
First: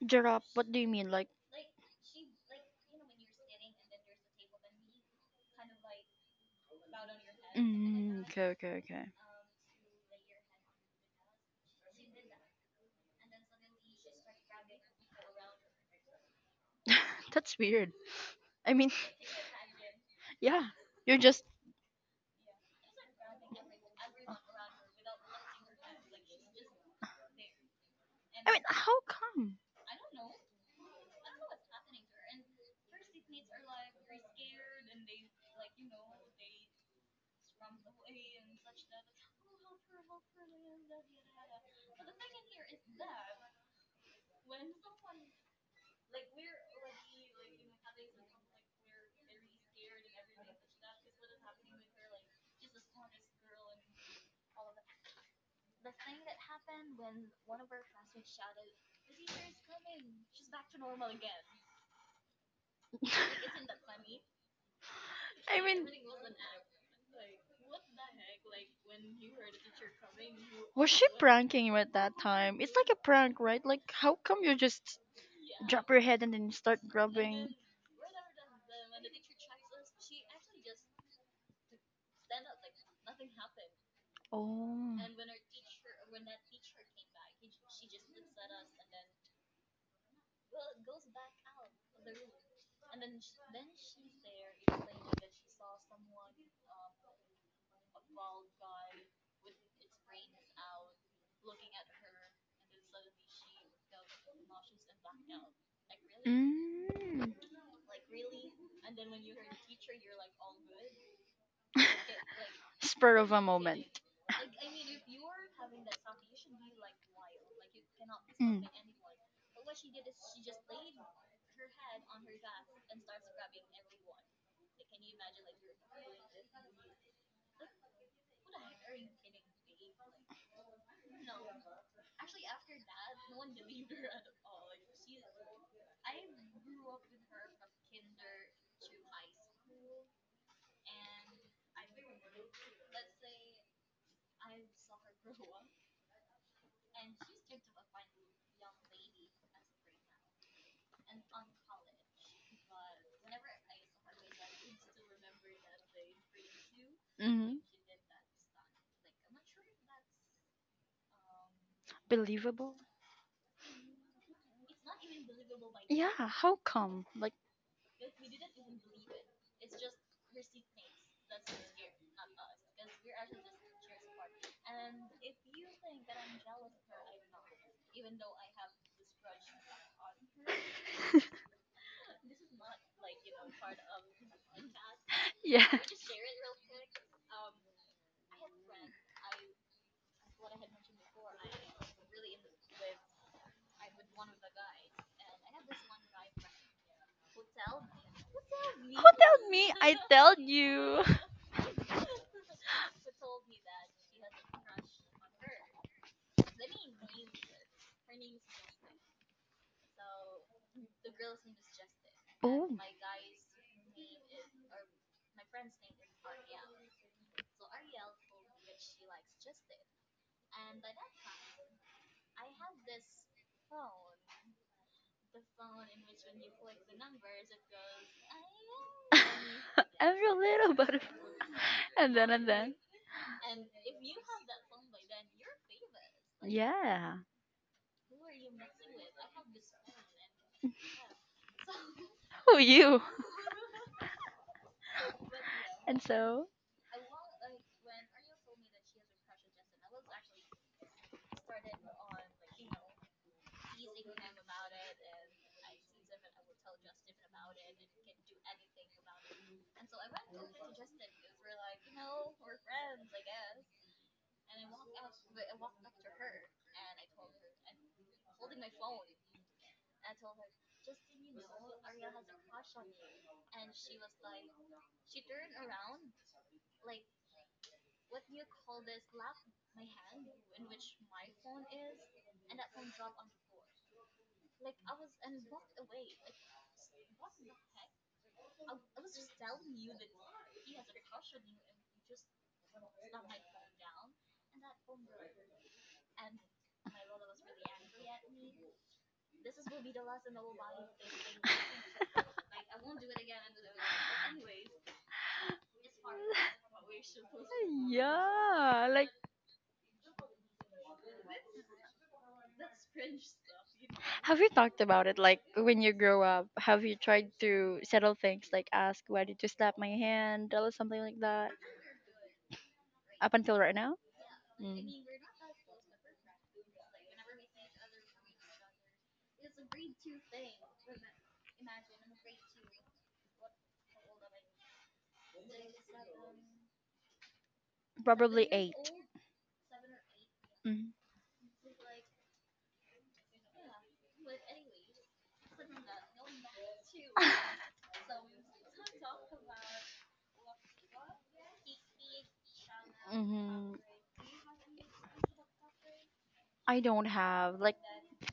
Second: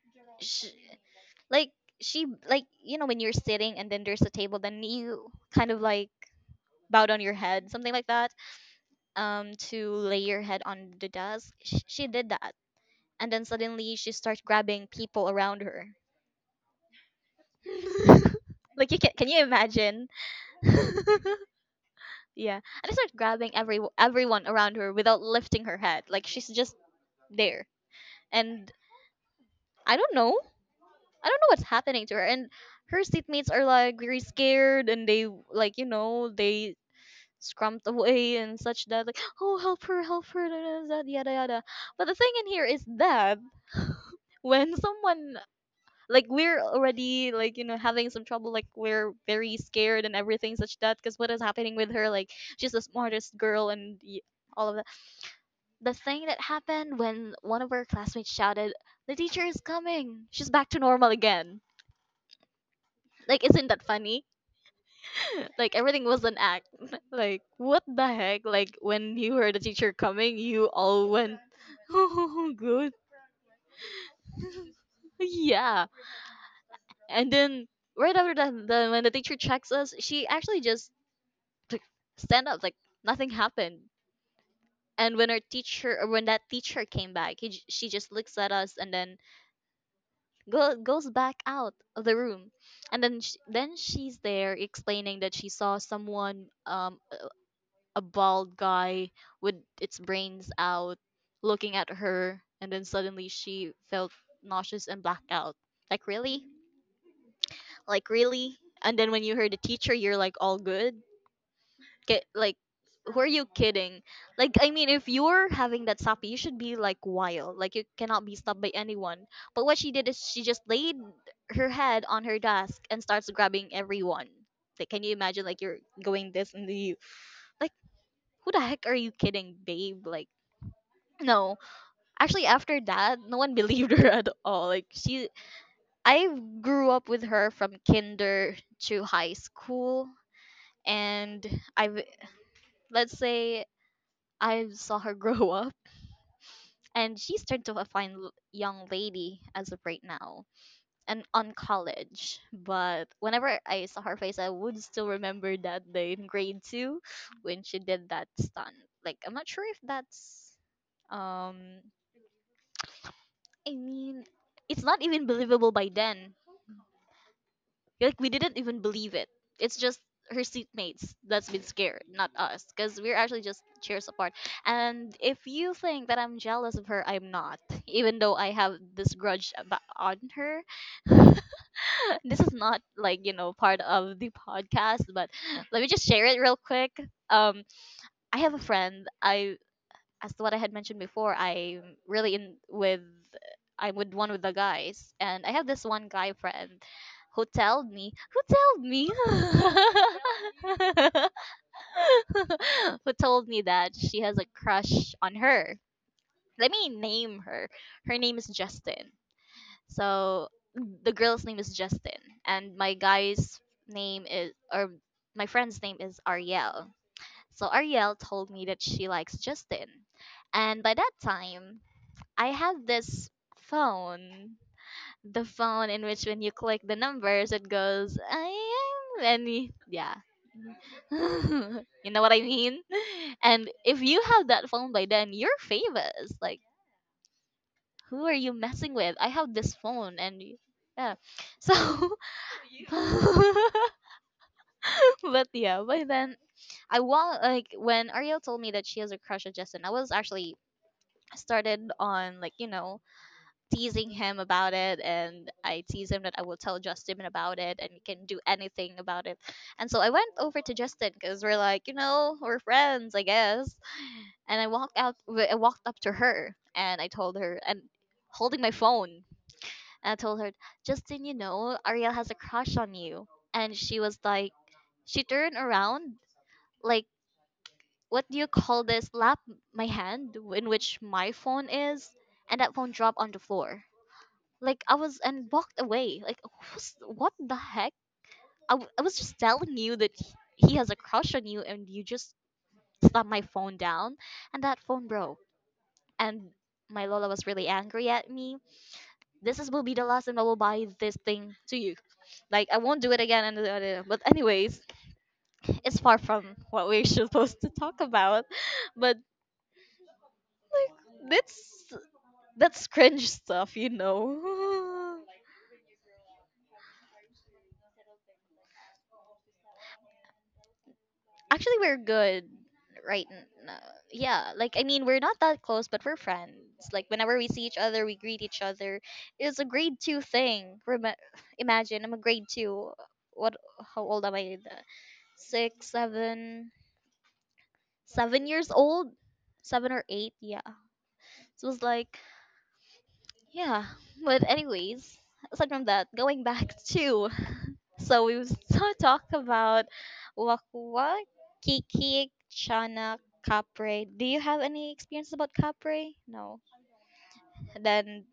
Jarap, what she, do you mean? Like, like, she, like, you know, when you're sitting and then there's a table, then you kind of like bow down your head, something like mm, that, okay, okay, okay. To lay your head on the desk. She did that. And then suddenly she starts grabbing people around her. That's weird. I mean, Like, you can you imagine? yeah, you're just. Yeah. And I start grabbing everyone around her without lifting her head. Like she's just there. I mean, And how come? I don't know. I don't know what's happening to her. And her seatmates are like very scared and they like, you know, they scrumped away and such that like, oh help her, da, da, da, yada yada. But the thing in here is that when someone, like we're already like, you know, having some trouble, like we're very scared and everything such that because what is happening with her, like she's the smartest girl and all of the thing that happened when one of our classmates shouted, "The teacher is coming. She's back to normal again." Like, isn't that funny? I Like mean, everything was an act. Like, what the heck? Like when you heard the teacher coming, you was she all went, pranking you at that "Oh, time? It's like good." a prank, right? Like, how come you just Yeah. drop your head and then start And grubbing? then right after that, the, when the teacher checks us, she actually just, like, stand up like nothing happened. Oh. And when our teacher, or when that teacher came back, he, she just looks at us and then goes back out of the room, and then then she's there explaining that she saw someone a bald guy with its brains out looking at her, and then suddenly she felt nauseous and blacked out, like really, Mm. like really. And then when you heard the teacher, you're like all good. Like Spur who are of a you moment. kidding? Like I mean, if you're having that sappy, you should be like wild. Like you cannot be stopped Mm. by anyone. But what she did is she just laid her head on her desk and starts grabbing everyone. Like can you imagine like you're going this and you, like, who the heck are you kidding, babe? Like no. Actually after that, no one believed her at all. Like she, I grew up with her from kinder to high school, and I've let's say I saw her grow up, and she's turned to a fine young lady as of right now, and on college. But whenever I saw her face, I would still remember that day in grade two Mhm. when she did that stunt. Like I'm not sure if that's, um, Believable? I mean, it's not even believable by Yeah, then. how come? Like, Like we didn't even believe it. It's just her seatmates that's been scared, not us, because we're actually just chairs apart. And if you think that I'm jealous of her, I'm not. Even though I have this grudge about, on her, this is not like part of the podcast, but yeah. let me just share it real quick. Um, I have a friend. I, as to what I had mentioned before, I'm really in with, I'm with one with the guys, and I have this one guy friend who told me who told Who me told me? I tell you. who told me that she has a crush on her. Let me name her. Her name is Justin. So the girl's name is Justin, Oh. and my guy's name is or my friend's name is Ariel. So Ariel told me that she likes Justin. And by that time, I have this phone, the phone in which when you click the numbers, it goes, I am, and yeah. Every little butterfly. You And know then, what I and then. mean? And if you have that phone by then, you're famous. Like, Yeah. who are you messing with? I have this phone, and yeah. So, Who you? but yeah, And by then, so? I want, like, when Ariel told me that she has a crush on Justin, I was actually started on, like, you know, teasing him about it, and I tease him that I will tell Justin about it and he can do anything about it. And so I went over to Justin because we're like, you know, we're friends, I guess. And I walked up to her and I told her, and holding my phone, and I told her, Justin, you know, Ariel has a crush on you. And she was like, she turned around, like, what do you call this? Lap my hand in which my phone is, and that phone dropped on the floor. Like I was, and walked away. Like who's, what the heck? I was just telling you that he has a crush on you, and you just slammed my phone down, and that phone broke. And my Lola was really angry at me. This is, will be the last time I will buy this thing to you. Like I won't do it again. And da- da- da. But anyways, it's far from what we're supposed to talk about. Yeah like But like that's cringe stuff, you have you talked about know. it like when you grow up have you tried to settle things like ask why did you slap my hand or something like that Actually, we're good right up until right now. now. Yeah, like Mm. I mean, we're not that close, but we're friends. Like whenever we see each other, we greet each other. It's a grade two thing. Rema, imagine I'm a grade two. What? How old am I? Six, seven, Probably 7 years eight. old, seven or eight. Yeah. Mm. So it was like, yeah. But anyways, aside from that, going back to, so we will so talk about Wakwa, Kikik, Chana, Hmm. Capre. Do you have any experience about Capre? No. I don't have like Then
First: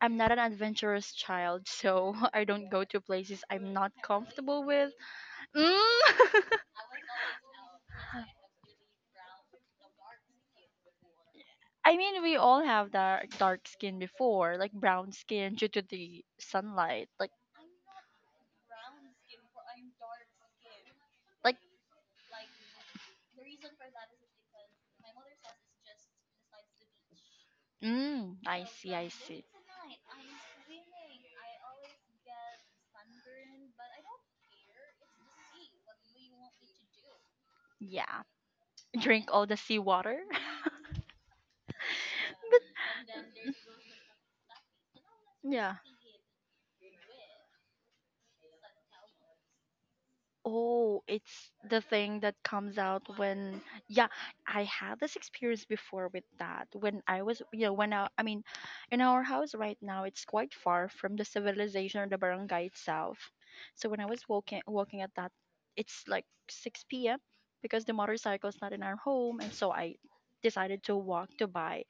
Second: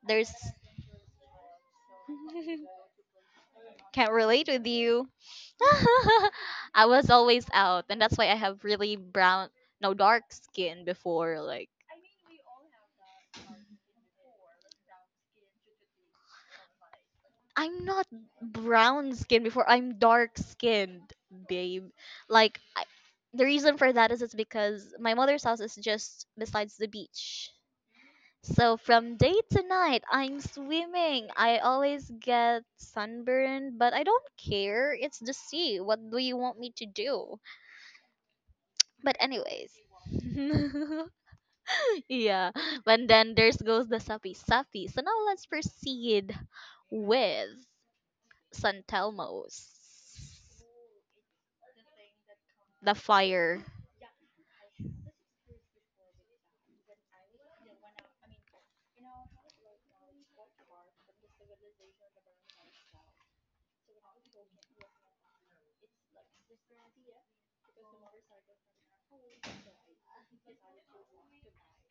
I'm not there's an adventurous child so I don't go to places I'm not can't relate comfortable with with. you. Mm. I was always out, and that's why I have really brown, no, dark skin before. Like I mean, we all have dark dark skin before, like brown skin due to the sunlight. I'm not brown skin before. I'm dark skinned, Like, babe. Like I, the reason for that is it's because my mother's house is just besides the beach. mm, I So see, I from day see. to night, I'm swimming. I always get sunburned, but I don't care. It's the sea. What do you want me to do? Yeah, But drink all the anyways. seawater. Yeah. But But then there's goes the sapi sapi. So now let's yeah, proceed with San Telmo's. oh, it's the thing that comes The out when, fire. yeah, I had this experience before with that. When I was, you know, when I mean, in our house right now, it's quite far from the civilization or the barangay itself. So when I was walking, walking at that, it's like 6 p.m. because the motorcycle is not in our home, and so I decided to walk to buy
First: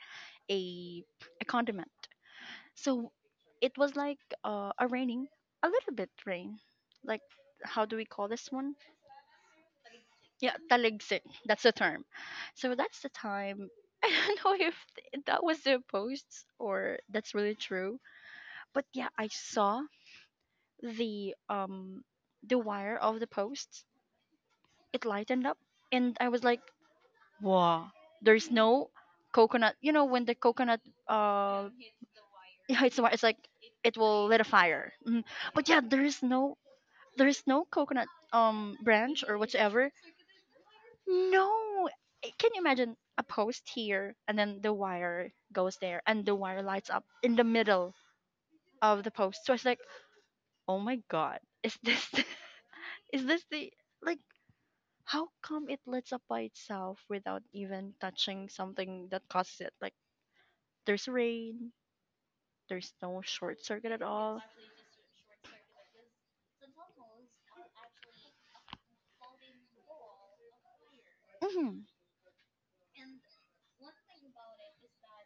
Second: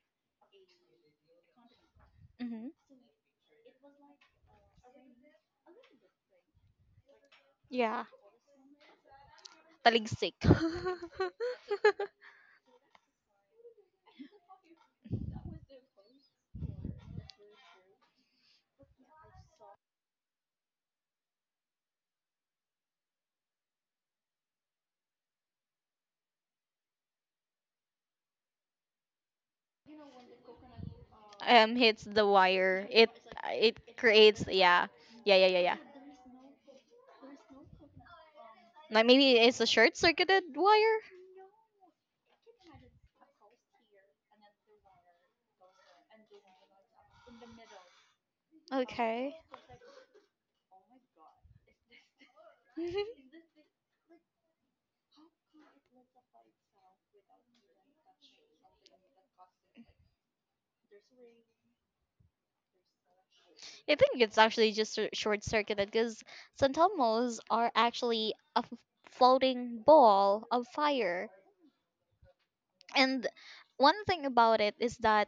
a condiment. Hmm. So it was like a raining, a little bit rain, like how do Yeah. we call this one? Taligsik. Yeah, taligsik. That's the term. So that's the time. I don't know if that was the posts or that's really true. But yeah, I saw the um the wire of the posts. It lightened up and I was like, "Wow, there's no coconut. You know when the coconut uh hits the yeah, wire. it's it's like It it will lit creates, a yeah. fire. Mm. Yeah, yeah, yeah, But yeah. yeah, there is no coconut Like branch maybe or it's a whatever. short circuited wire. No, eh, can you imagine a post here and then the wire goes there and the wire lights up in the middle of the Okay. post? So I was like, oh my god, is this is this the like how come it lights up by itself without even touching something that causes it? Like there's rain, there's no short I circuit at think it's all. actually just short circuited because Santomos are actually a floating ball of fire. Mhm. And one thing about it is that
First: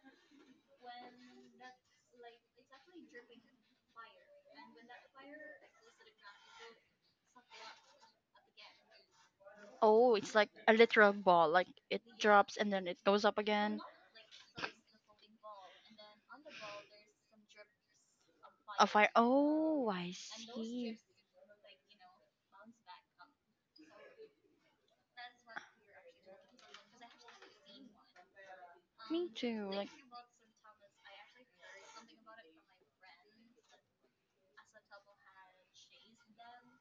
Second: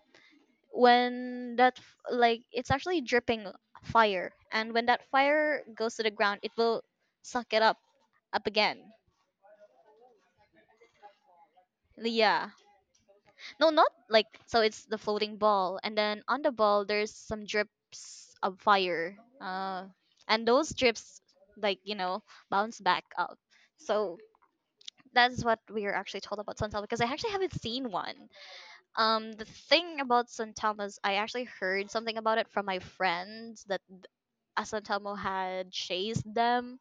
when like, it's actually dripping fire. And when that fire goes to the ground, it will suck it up again. Oh, it's like a literal ball. Like it Yeah. drops and then it goes up No, again. not like, so it's the floating ball and then on the ball there's some drips of A fire. fire. Oh, I And those see. drips, like, you know, bounce back up. So that's what we are actually told about Suntama because I actually haven't seen one. Me The too. Like, thing about Suntama is I actually heard something about it from my friends, that a Santelmo had chased them.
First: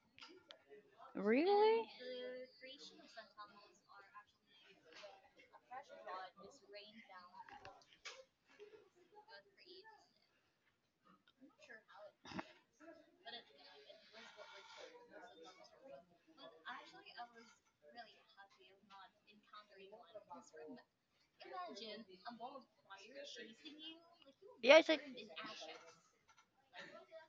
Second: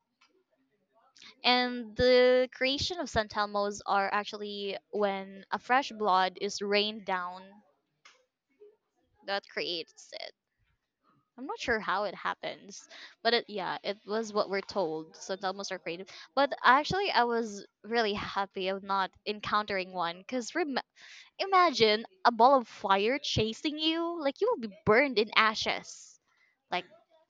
really? And the creation of Santelmos are actually when a fresh blood is rained down, that creates it. I'm not sure how it happens, but yeah, it was what we're told. So sometimes are creative, but actually, I was really happy of not encountering one. Imagine a ball of fire chasing you, like you will be Yeah, it's like. burned in ashes. Like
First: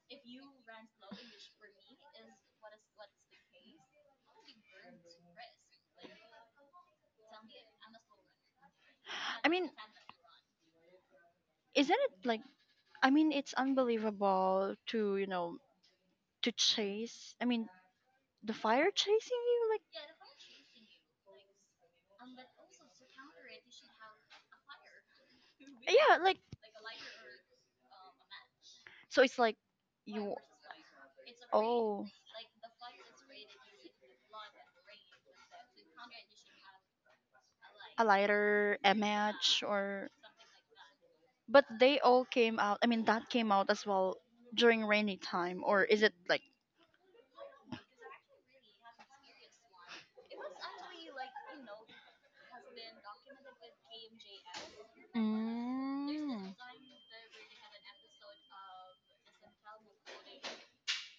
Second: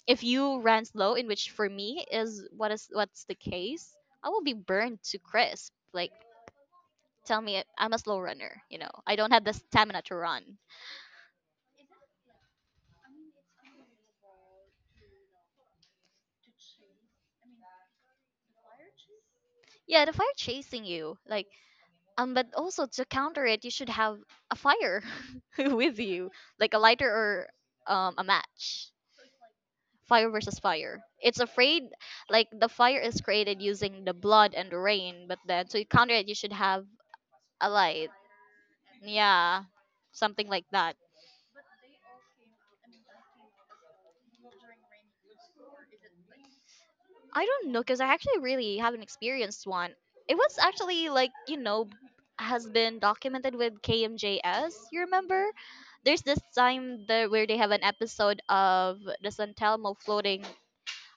if you ran slow, in which for me is what's the case, I will be burned to crisp. Like tell me, I'm a slow runner. You know, I don't have I the mean, stamina to run. isn't it like? I mean, it's unbelievable to you know to chase. I mean, the fire chasing you. Yeah, the fire chasing you, like, but also to counter it, you should have a fire Like, with yeah, you, like like a lighter or a match. so it's like Fire you versus fire. It's afraid, oh like the fire is created using the blood and the rain, but then to counter it, you should have a a light. lighter MH Yeah, or something like that. but they all came out. I mean that came out as well during rainy time or is it like I don't know because I actually really haven't experienced one. It was actually like, you know, has been documented with KMJS, you remember? There's this mm, time there where they have an episode of the San Telmo floating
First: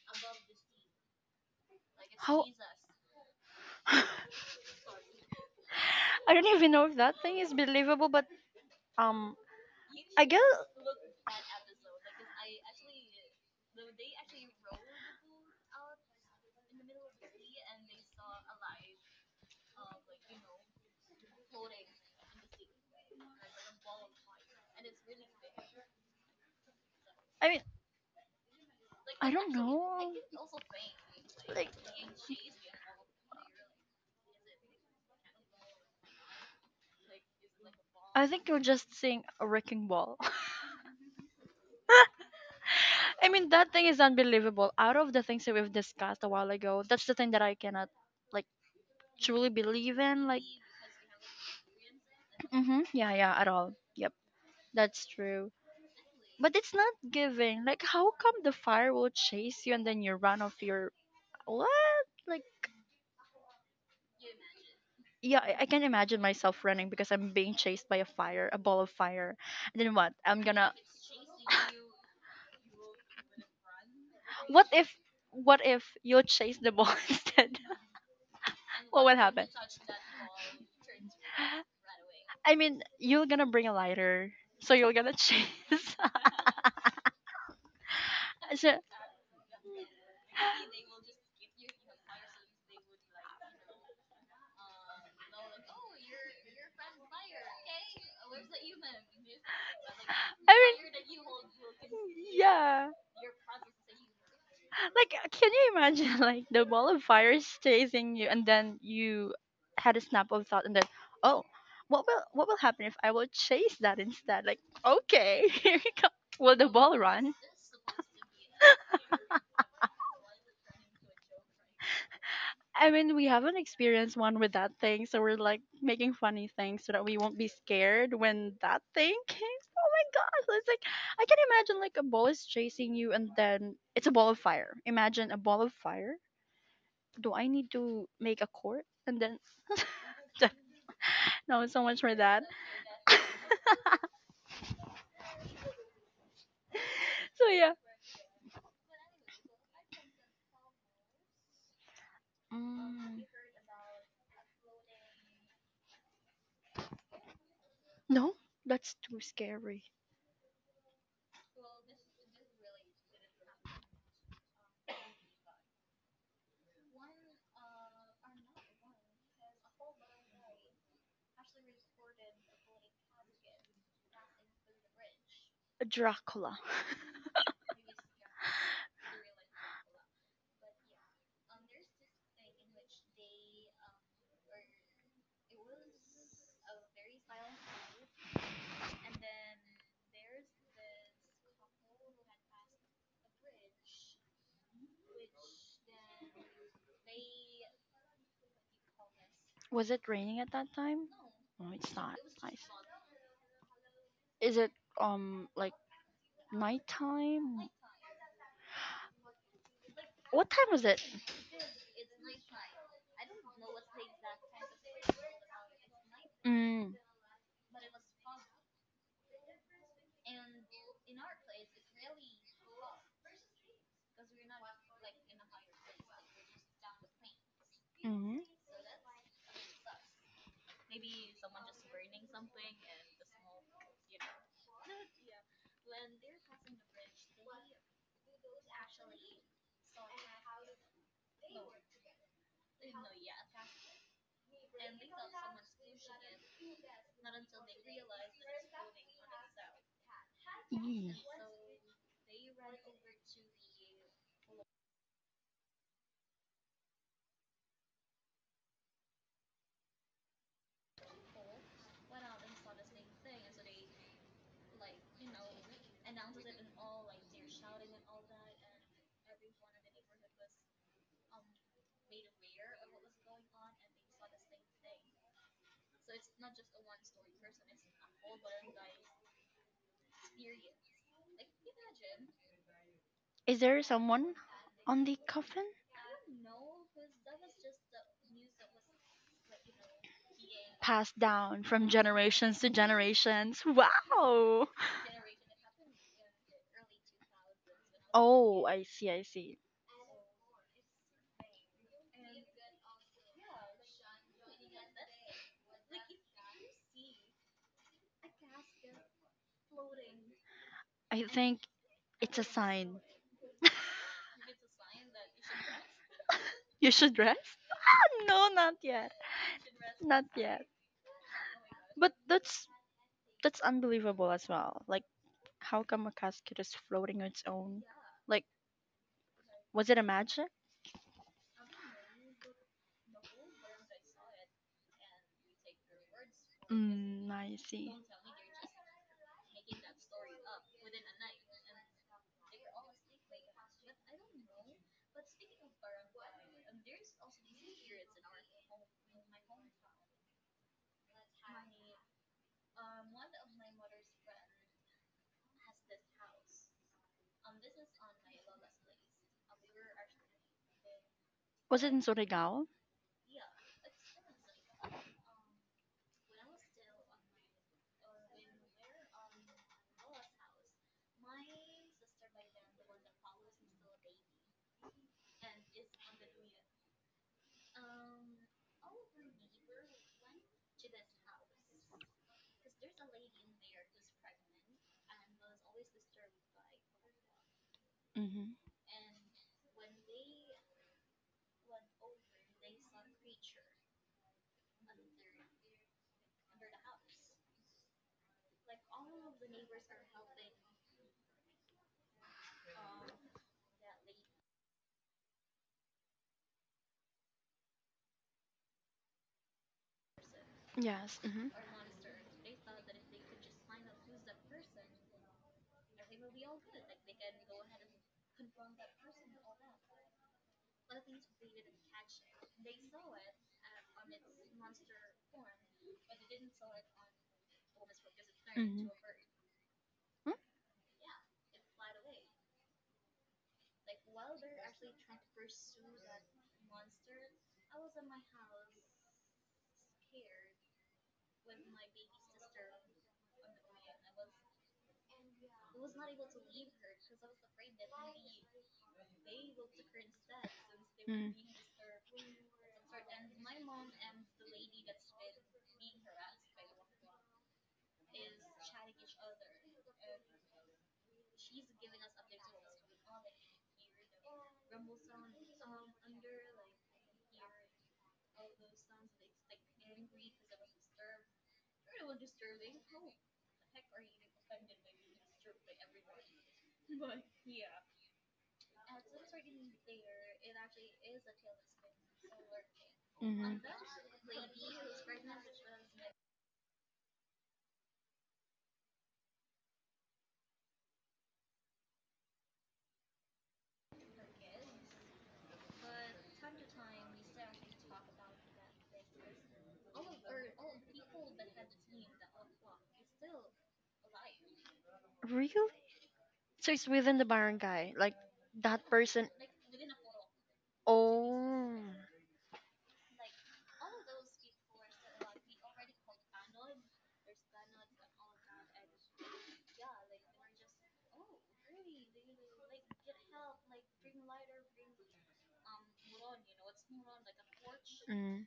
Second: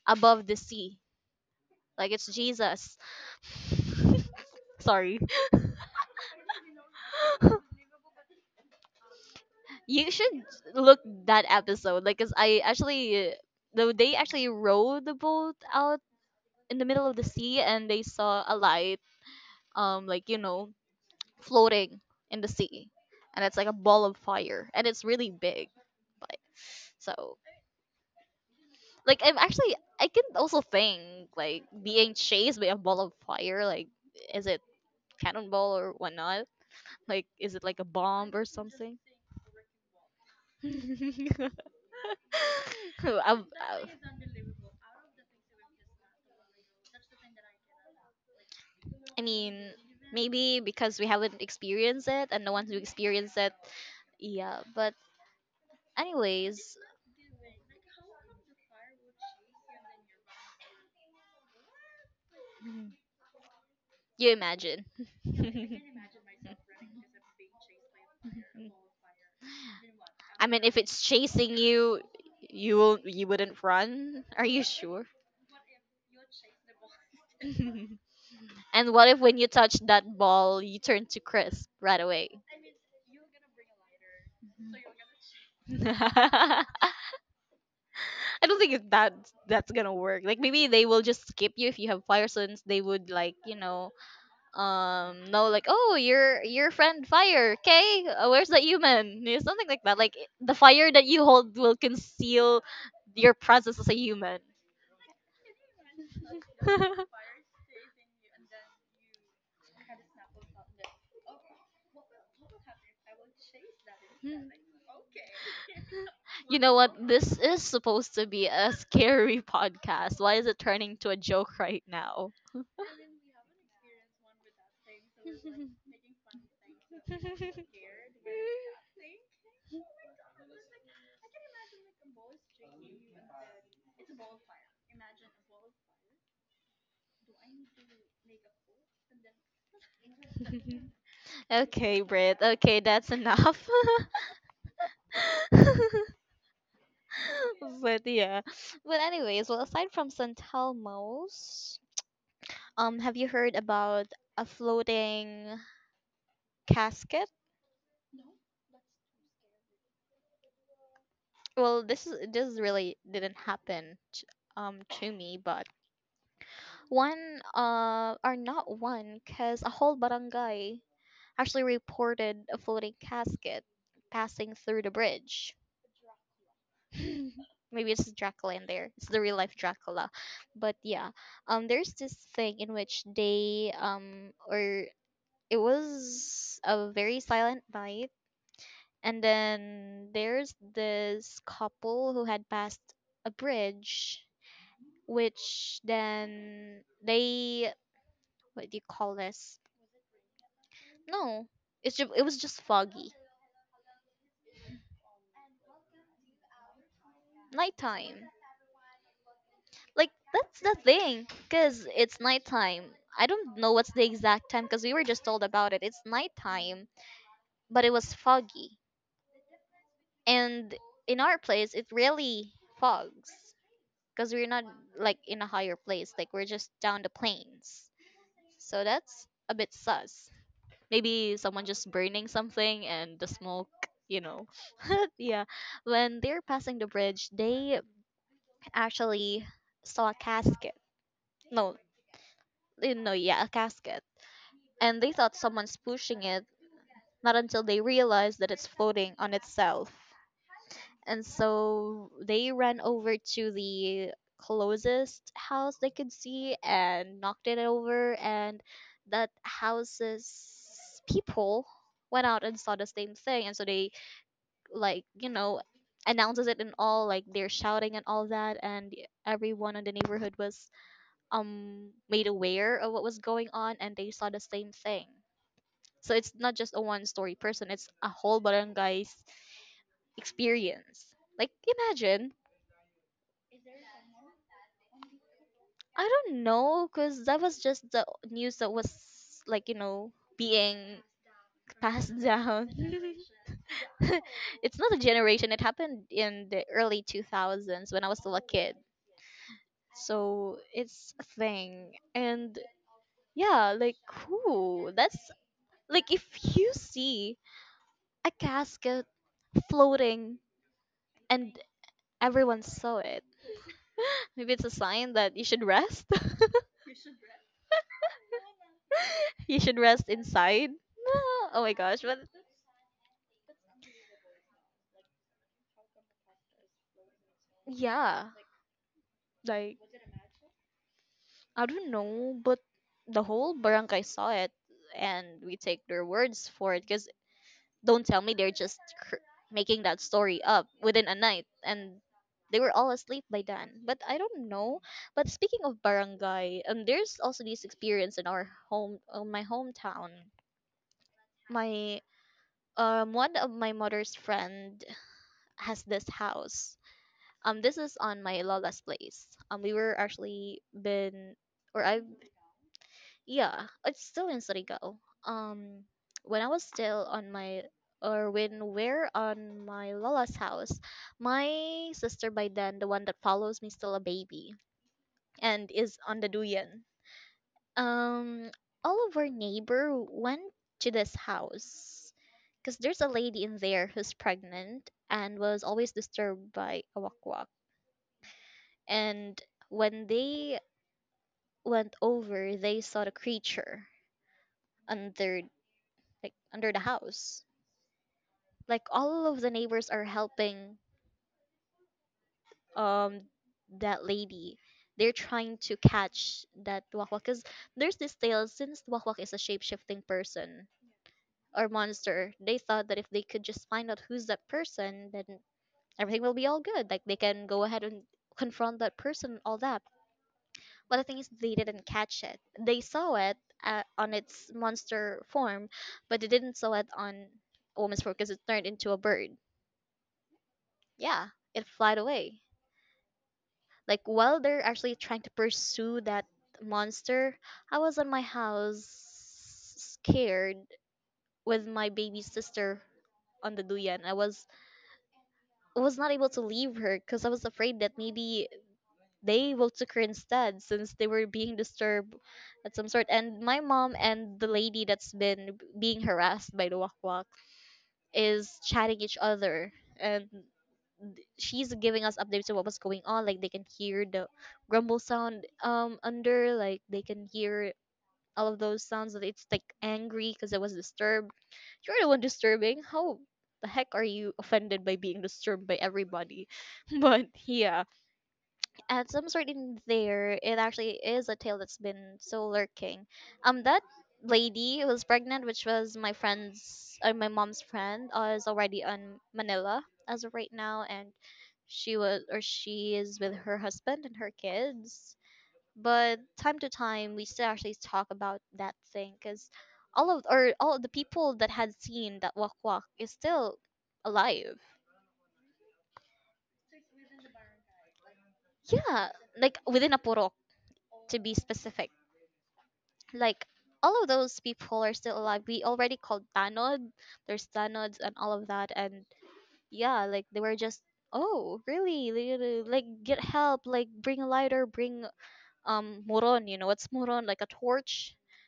above the sea. Like it's how Jesus. I Sorry. don't even know if that thing is believable, but um You I should guess look that episode. Like, cause I actually, though they actually rowed the boat out in the middle of the sea and they saw a light. Like you know, floating in the sea and it's like a ball of fire and it's really big, like so I mean like I don't I know can also think, like like being chased by a ball of fire, like is it cannonball or whatnot, like is it like a I bomb or think you're just something? seeing a wrecking ball. i I i mean, that thing is unbelievable. Out of the things that we've discussed a while ago, that's the thing that I cannot, like, I truly mean believe in. Like, maybe because we haven't experienced it and no one who mm-hmm. Yeah, yeah, experienced at it. all. Yep, Yeah, but that's true. But it's anyways, not giving. Like, how come the fire will chase you and then you run off your. What? Like, you imagine. yeah, I can imagine myself running because I'm being chased by a fire, a ball of fire. And then what? I'm I mean, gonna. if it's chasing you, you will you wouldn't run. Are you What if sure? what if you chase the ball instead? And What what will if when you happen? touch that ball, you turn to crisp right away? I mean, you're gonna bring a lighter, so you're gonna chase. I don't So, think it- That that's gonna work. Like maybe they will just skip you if you have fire sense. They would, like, you know, no, like, oh, your, friend fire, okay, where's the human? You know, something like that. Like I the fire that mean, you hold will conceal yeah. your presence as a human. Like, can you imagine like the ball of fire is chasing you, and then you had a snap of thought, and then oh, what will happen if I will chase that instead? Like, okay, here you go. Will You the know, what, ball run? this is supposed to be a scary podcast, why is it turning to a joke right now? I mean, we haven't experienced one with that thing, so we're like making funny things so that we won't be scared when that thing came. Oh my gosh, it's like I can imagine like a ball is chasing you, and then it's a ball of fire. Imagine a ball of fire. Do I need to make a court? And then no, so Okay, much for Brit, that. okay, that's enough. But So yeah, yeah, but anyways, well aside from San Telmo's, have you heard about a floating casket? no, that's too scary. Well, this is, this really didn't happen to me, but one or not one, cause a whole barangay actually reported a floating casket passing through the bridge. A Dracula. Maybe it's Dracula in there. It's the real life Dracula, but yeah, there's this thing in which they or it was a very silent night. And then there's this couple who had passed a bridge, which then they, what do you call this? Was it raining at that time? No, No, it's it's just, not. it was just Nice. foggy, Is it like nighttime? nighttime. Like What that's time the was it? thing, cause it's nighttime. I don't know what's the exact time, cause we were just told about it. It's nighttime, Mm. but it was foggy, and in our place it really fogs, cause we're not like in a higher place. Like we're just down the plains. Mm-hmm. So that's a bit sus. Maybe someone just burning something and the smoke, you know. Yeah. When they're passing the bridge, they actually saw a casket. No, eh, no, yeah, a casket. And they thought someone's pushing it, not until they realized that it's floating on itself. Yee. And so they ran over to the closest house they could see and knocked it over. And that house's people went out and saw the same thing. And so they, like, you know, announces it and all, like, they're shouting and all that. And everyone in the neighborhood was made aware of what was going on and they saw the same thing. So it's not just a one story person, it's a whole barangay's experience. Like imagine. Is there someone on the coffin? I don't know, cause that was just the news that was, like, being Passed down from passed generations down. to generations. Wow! It's not a generation. It happened in the early 2000s when I was still a Oh, kid. I see, I see. So it's a thing, and yeah, like cool. That's like if you see a casket floating I and think it's a everyone saw sign. it, maybe it's a sign that you should rest. You should rest? No, not yet. You should rest Not yet. inside. No. Oh my gosh, But but that's unbelievable as well. Like, how come a casket is floating on its own? yeah. Like, Like was it a magic? I don't know, but the whole barangay saw it, and we take their words for it. Cause Mm, I see. don't tell me they're just cr- making that story up within a night, and they were all asleep by then. But I don't know. But speaking of barangay, there's also this experience in our home, on my hometown. My One of my mother's friend has this house. This is on my lola's place. We were actually been, or Was it in I've. Surigao? Yeah, it's still in Surigao. Um, when I was still on my, or when we're on my Lola's house, my sister by then, the one that follows me, still a baby and is on the Duyan. Um, all of our neighbor went to this house because there's a lady in there who's pregnant and was always disturbed by a wakwak. Hmm. And when they went over, they saw the creature under, like under the house, like all of the neighbors are helping um that lady. They're trying to catch that wakwak because there's this tale, since wakwak is a shape-shifting person Yes. Hmm, hmm. or monster. They thought that if they could just find out who's that person, then everything will be all good, like they can go ahead and confront that person, all that. But the thing is, they didn't catch it. They saw it on its monster form, but they didn't saw it on woman's form because it Mm. turned into Mhm. a bird. Yeah, it flied away. Like while they're actually trying to pursue that monster, I was on my house, scared, with my baby sister on the duyan. I was not able to leave her because I was afraid that maybe they will took her instead since they were being disturbed at some sort. And my mom and the lady that's been being harassed by the wakwak is chatting each other, and she's giving us updates of what was going on. Like they can hear the grumble sound under, like they can hear all of those sounds that it's like angry because it was disturbed. You're the one disturbing. How the heck are you offended by being disturbed by everybody? But yeah, at some sort in there it actually is a tale that's been so lurking. That lady who was pregnant, which was my friend's my mom's friend, is already on Manila as of right now, and she was, or she is with her husband and her kids. But time to time we still actually talk about that thing because all of, or all of the people that had seen that walk walk is still alive. Really? So it's within the barangay, like that Yeah, person. like within a porok to be Oh. specific, like all of those people are still alive. We already called Tanod. There's Tanods and all of that. And yeah, like they were just, oh really? Like get help. Like bring a lighter. Bring moron. You know what's moron? Like a torch. Mm.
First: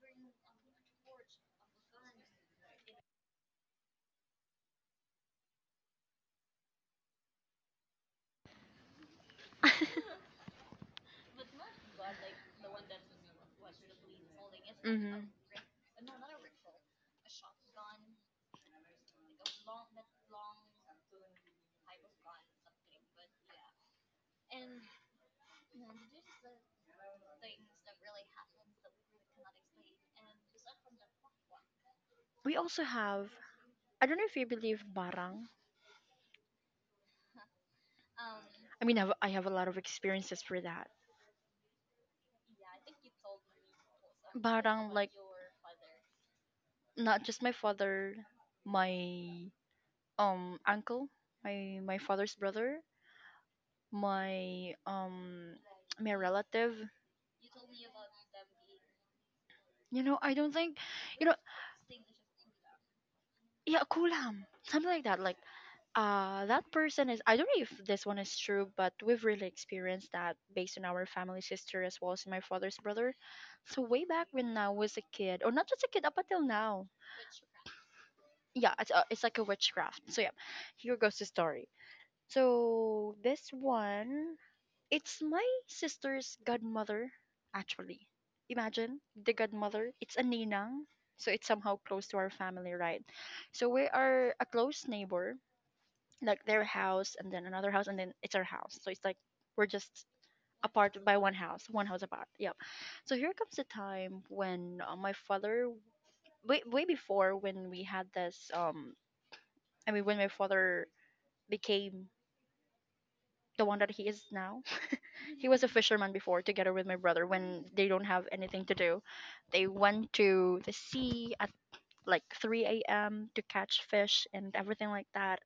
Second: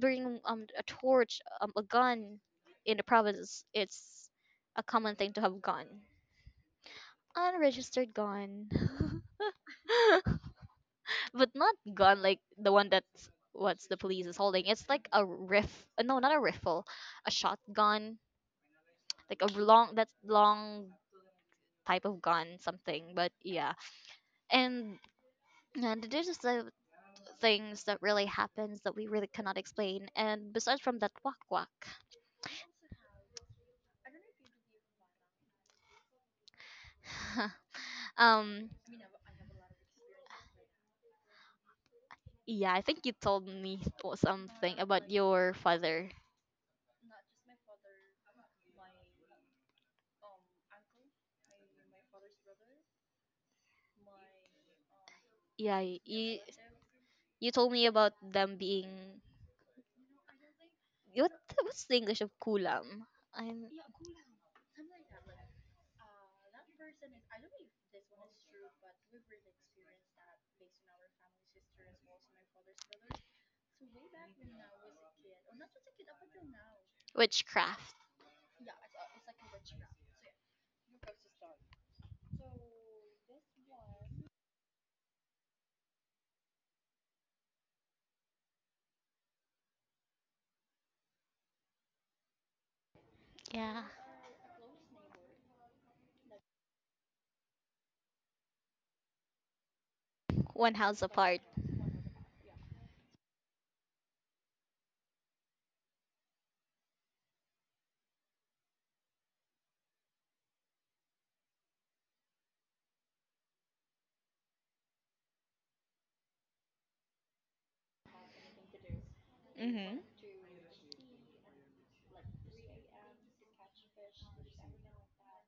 Bring a torch. A gun. In the provinces, it's a common thing to have gun. Unregistered gun. But not gun like the one that's what's the police is holding. It's like a Hmm. riff. No, not a rifle. A shotgun, like a long, that long type of gun, something. But yeah, and there's just the things that really happens that we really cannot explain. And besides from that, wak wak. We also have, I don't know if you believe barang. um, I mean, I have a lot of experiences for that. yeah, I think you told me something Barang, about like, your father. not just my father, my uncle, my father's brother, my um Yeah, my you relative. you told me about them being You know, I don't think, you what know, what's the English of kulam? I'm. yeah, kulam, something like that. Like that person is, I don't know if this one is true, but we've really experienced that based on our family's history as well as my father's brother. So way back when I was a kid, or not just a kid, up until now, Witchcraft. yeah, it's like a witchcraft. So yeah, here goes the story. So this one, it's my sister's godmother, actually. Imagine, the godmother, it's a ninang. So it's somehow close to our family, right? So Yeah, we are a close neighbor. Like their house and then another house and then it's our house, so it's like we're just one apart house by one apart. house, one house apart, yep. So here comes the time when my father, way, way before when we had this I mean, when my father became the one that he is now, he was a fisherman before together with my brother. When they don't have anything to do, they Mm-hmm. went to the sea at like 3 a.m to catch fish and everything like that.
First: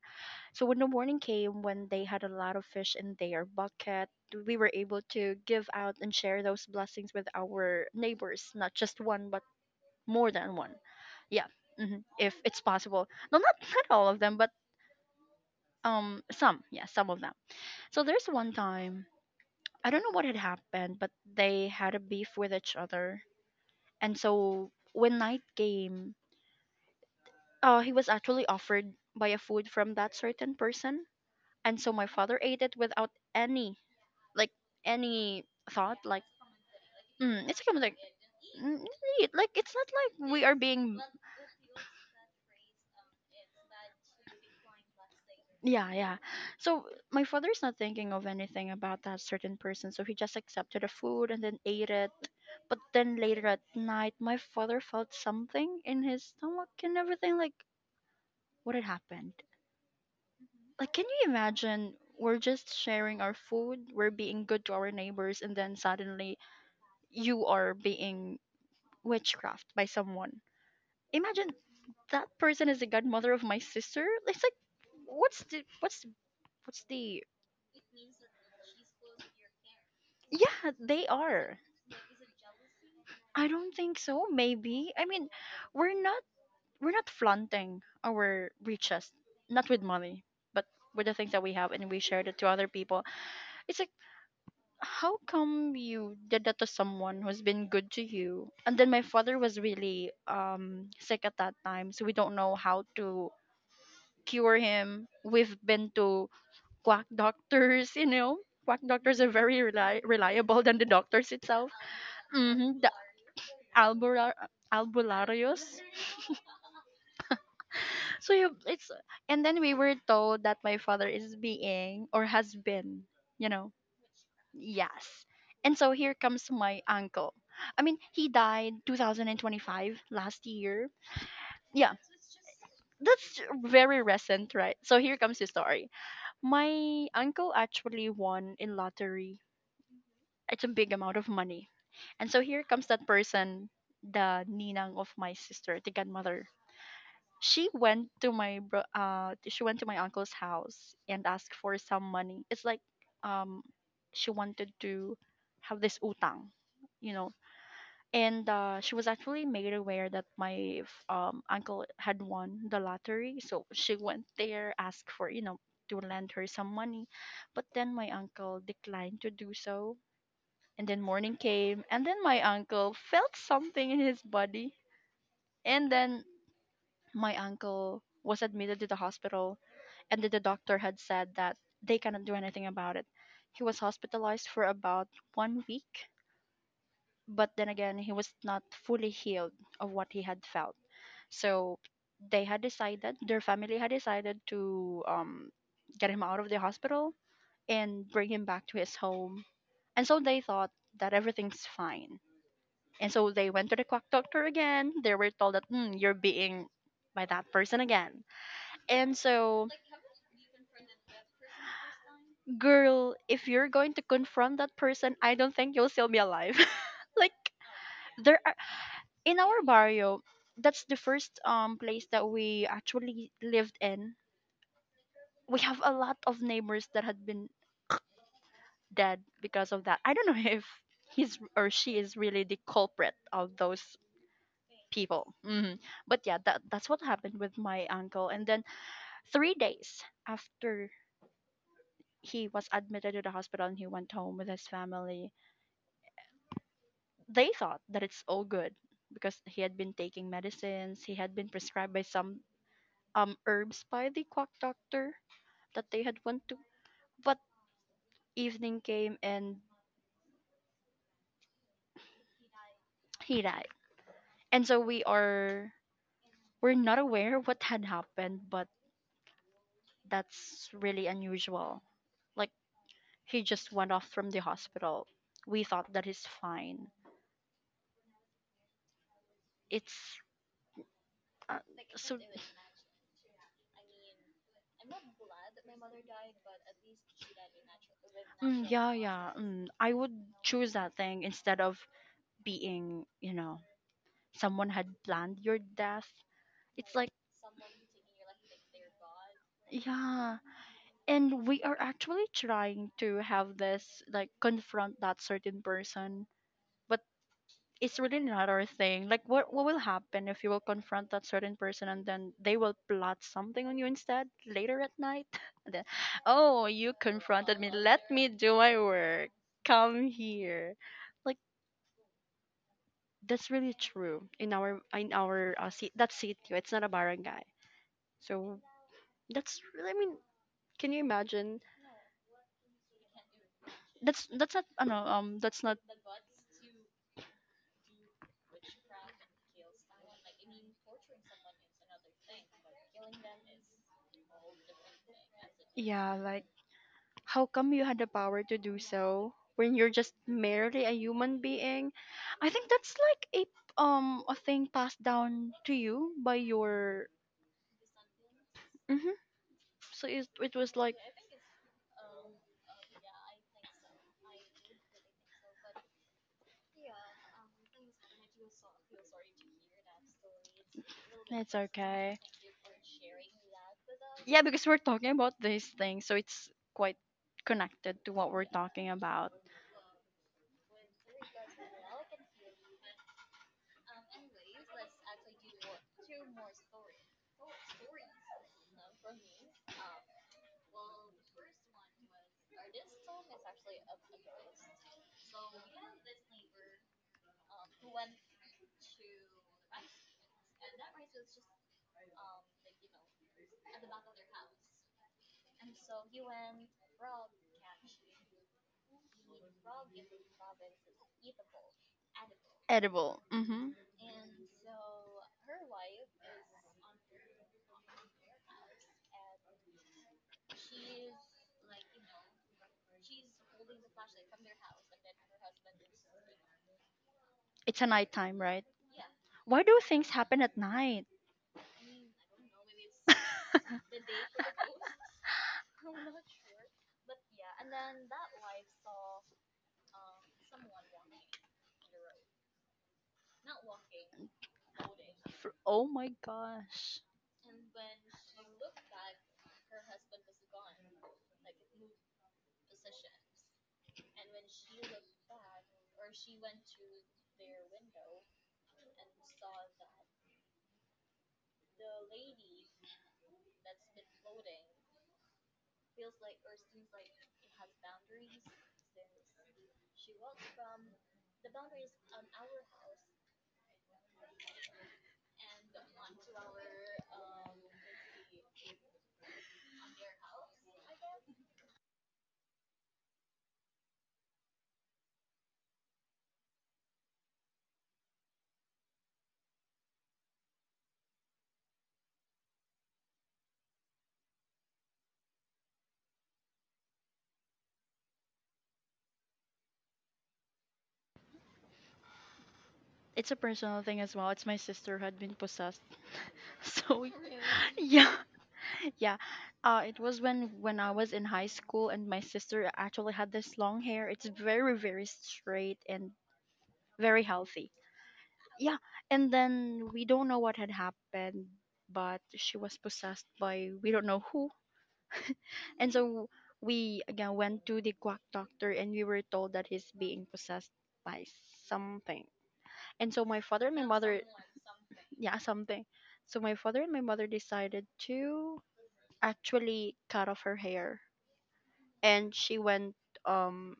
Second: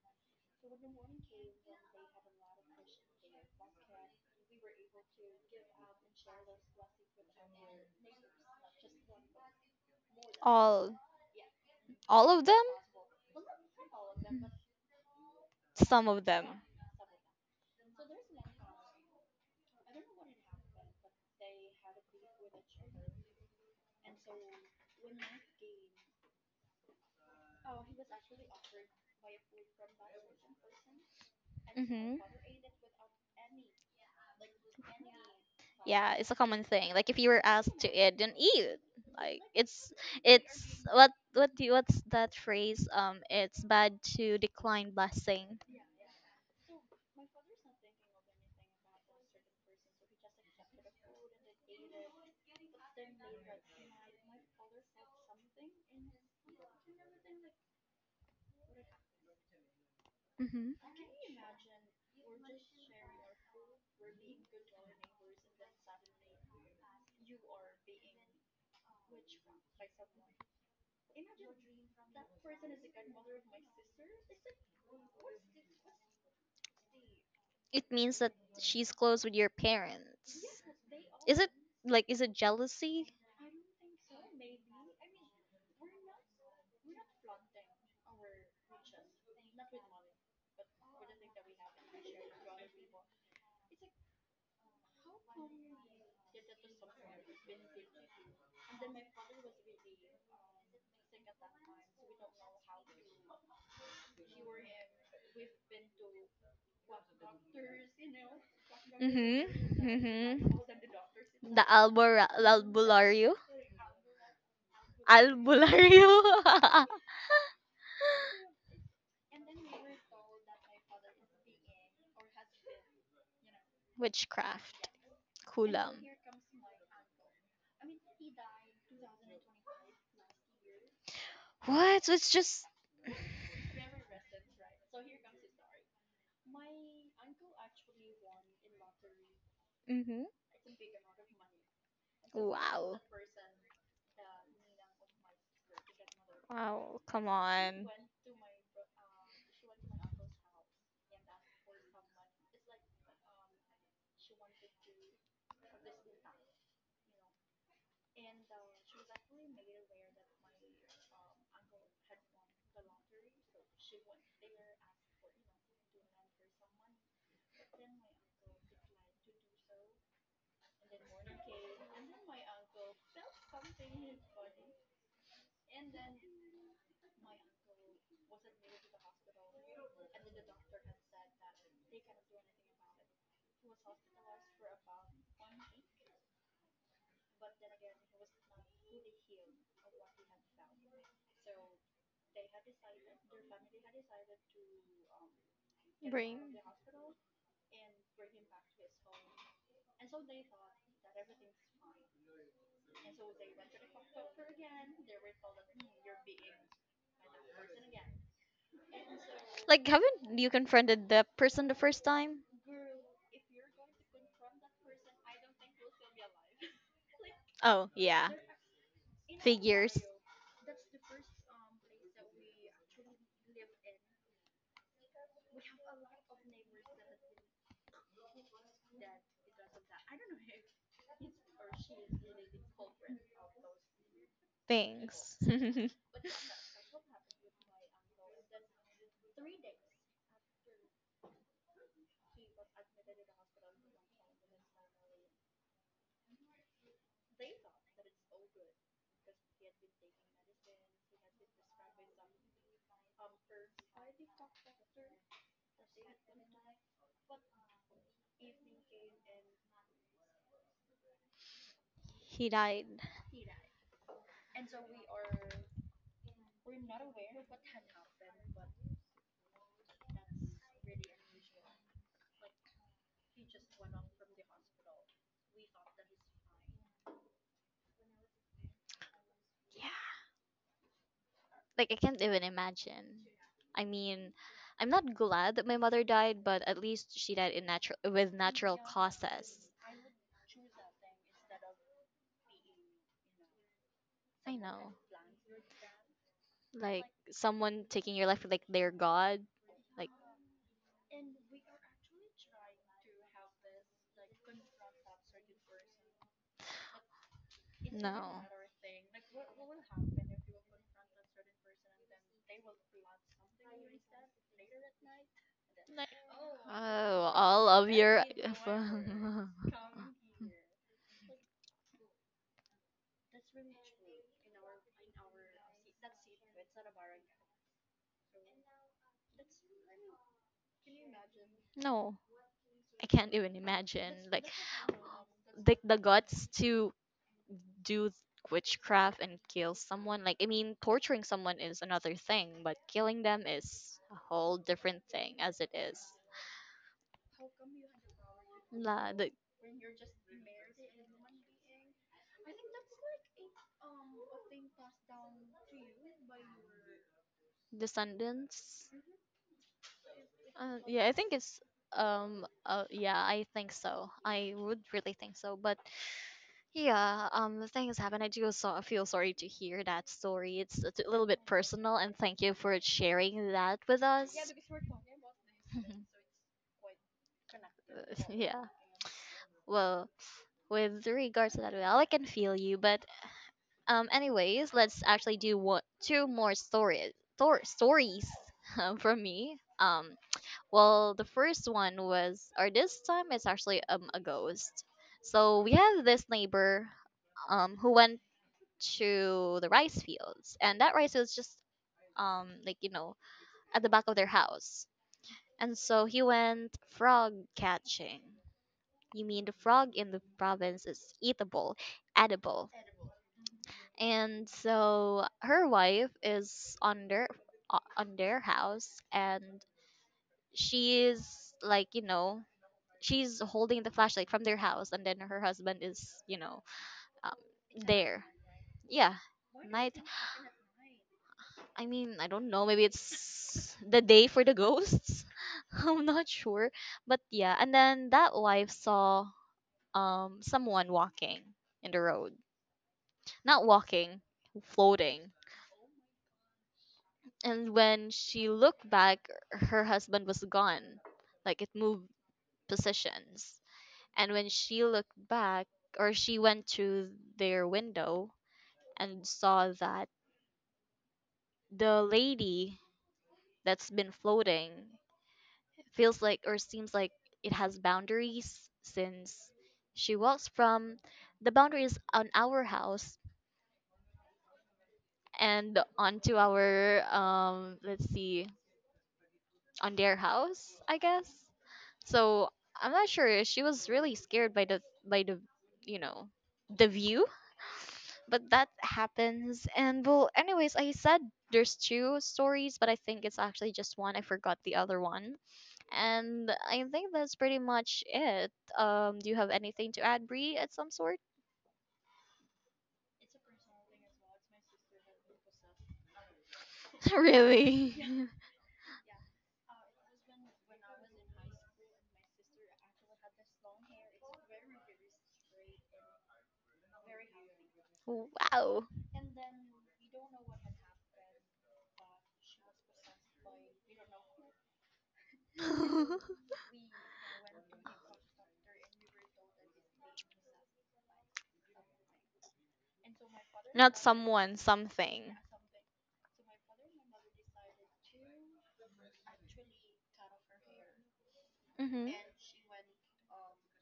So when the morning came, when they had a lot of fish in their bucket, we were able to give out and share those blessings with our neighbors, not just one, but more than one. All Yeah, all if of it's them? possible. No, not not all of them, but Some of them. some. Yeah, some of them. So there's one time, I don't know what had happened, but they had a beef with each other, and so when night came, he was actually offered by a food from that certain person, and so my Mm-hmm. father ate it without any, like, any thought, Yeah, like it's a common thing. Like if you were it's kind asked of to like eat, then eat. mm, neat. Like Like it's not it's like we are it's being, what's that phrase? It's bad to decline blessing. yeah, yeah. So my father's not thinking of anything about that certain person, so he just accepted the food and then ate it. But then later at night, my father felt something in his stomach and everything, like, what had happened? Mhm. Like, can you imagine, we're just sharing our food, we're being good to our neighbors, and then suddenly you are being witchcraft by someone. Imagine that person is the godmother of my sister. It's like, what's the what's what's the It means that she's close with your parents. yeah, they Is it, are. like is it jealousy? I don't think so. Maybe, I mean, we're not we're not flaunting our riches, not with money, but with the things that we have, and we shared it to other people. It's like, how come you did that to someone who's been good to you? And then my father was really sick at that time, so we don't know how to cure him. We've been to quack doctors, you know. Quack doctors are very Mm-hmm. Mm-hmm. reliable than the doctors The itself. Hmm. The albulario. albular albularius. Albulario. So you, it's, and then we were told that my father is being, or has been, you know, Witchcraft. yes. And so Kulam. here comes my uncle. I mean, he died 2025 last year. Yeah, What? So it's just. that's very recent, right? So here comes the story. My uncle actually won in lottery. Mm-hmm. It's a big amount of money. And so here comes Wow. that person, the ninang of my sister, the godmother. Wow. Come She on. went to my she went to my uncle's house and asked for some money. It's like, um she wanted to have this utang, you know, and she was actually made aware that uncle had won the lottery, so she went there asked for, you know, to lend her some money, but then my uncle declined to do so. And then morning came and then my uncle felt something in his body, and then my uncle was admitted to the hospital, and then the doctor had said that they cannot do anything about it. He was hospitalized for about 1 week, but then again he was not fully healed of what he had felt. So they had decided, their family had decided to get him Bring. out of the hospital and bring him back to his home. And so they thought that everything's fine. And so they went to the quack doctor again. They were told that, "Mm, you're being by that person again." And so, Like haven't you confronted the person the first time? girl, if you're going to confront that person, I don't think you'll still be alive. Like, Oh yeah. there are, in our Figures. barrio, that's the first place that we actually lived in, we have a lot of neighbors that had been dead because of that. I don't know if he's or she is really the culprit of those people. Things. Hmm. But yeah, that's what happened with my uncle. And then 3 days after he was admitted to the hospital and he went home with his family, they thought that it's all good because he had been taking medicines. He had been prescribed by some herbs by the quack doctor that they had went to. But evening came, and He died. he died. And so we're not aware what had happened, but that's really unusual. Like, he just went off from the hospital. We thought that he's fine. Yeah. It's, uh, Like I so. can't even imagine. I mean, I'm not glad that my mother died, but at least she died in natural with natural Yeah, yeah. causes. I would choose that thing instead of being, I someone had know. planned your death. It's Like like, someone taking your life with, like their god. Like yeah, and we are actually trying to have this like confront that certain person, but it's really no. not our thing. Like, what will happen if you will confront that certain person and then they will plot something on you instead later at night, and then, "Oh, you Oh, confronted all me, of let your. me do my work, come here." Like that's really true in our that city, it's not a barangay. So that's really, I mean, can you imagine? No. I can't even imagine. that's Like that's not, I know, that's the not. the guts to do witchcraft and kill someone, like I mean torturing someone is another thing but killing them is a whole different thing as it is. Yeah, like, how come you had the power to do La, the so when you're just merely a human being? I think that's like a thing passed down to you by your. descendants. Hmm. So it was like, Yeah, I think it's. Yeah, I think so, I would really think so. But yeah. The things happen. I do so feel sorry to hear that story. It's a little bit it's personal, and okay. thank you for sharing that with us. Yeah, because we're talking about these things, so it's quite connected to what we're Yeah, talking about. well, with regards to that, well I can feel you. But anyways, let's actually do what, two more stories, stories, from me. Well, the first one was, or this time it's actually a ghost. So we have this neighbor who went to the rice fields, and that rice fields just like at the back of their house, and so he went frog catching. You mean the frog in the province is eatable, edible. Edible. Mm-hmm. And so her wife is on their on their house, and she's like, she's holding the flashlight from their house, and then her husband is, um, It's a there. nighttime, right? Yeah, Why do night. things happen at night? I mean, I don't know, maybe it's the day for the ghosts. I'm not sure. But yeah, and then that wife saw someone walking in the road. Not walking, floating. For, oh my gosh. And when she looked back, her husband was gone. Like it moved positions. And when she looked back, or she went through their window, and saw that the lady that's been floating feels like, or seems like it has boundaries, since she walks from the boundaries on our house and onto our let's see, on their house I guess. So I'm not sure. She was really scared by the you know the view, but that happens. And well, anyways, I said there's two stories, but I think it's actually just one. I forgot the other one, and I think that's pretty much it. Do you have anything to add, Brie, at some sort? It's a personal thing as well. It's my sister who had been possessed. So we- Really? yeah, Yeah. yeah. It was when I was in high school, and my sister actually had this long hair. It's very, very straight and very healthy. Yeah, Wow. and then we don't know what had happened, but she was possessed by, we don't know who. And so we again went to the quack doctor and we were told that he's being possessed by something. And so my father and my Not mother, someone, something. yeah, something. So my father and my mother decided to actually cut off her hair, Mm-hmm. and she went, um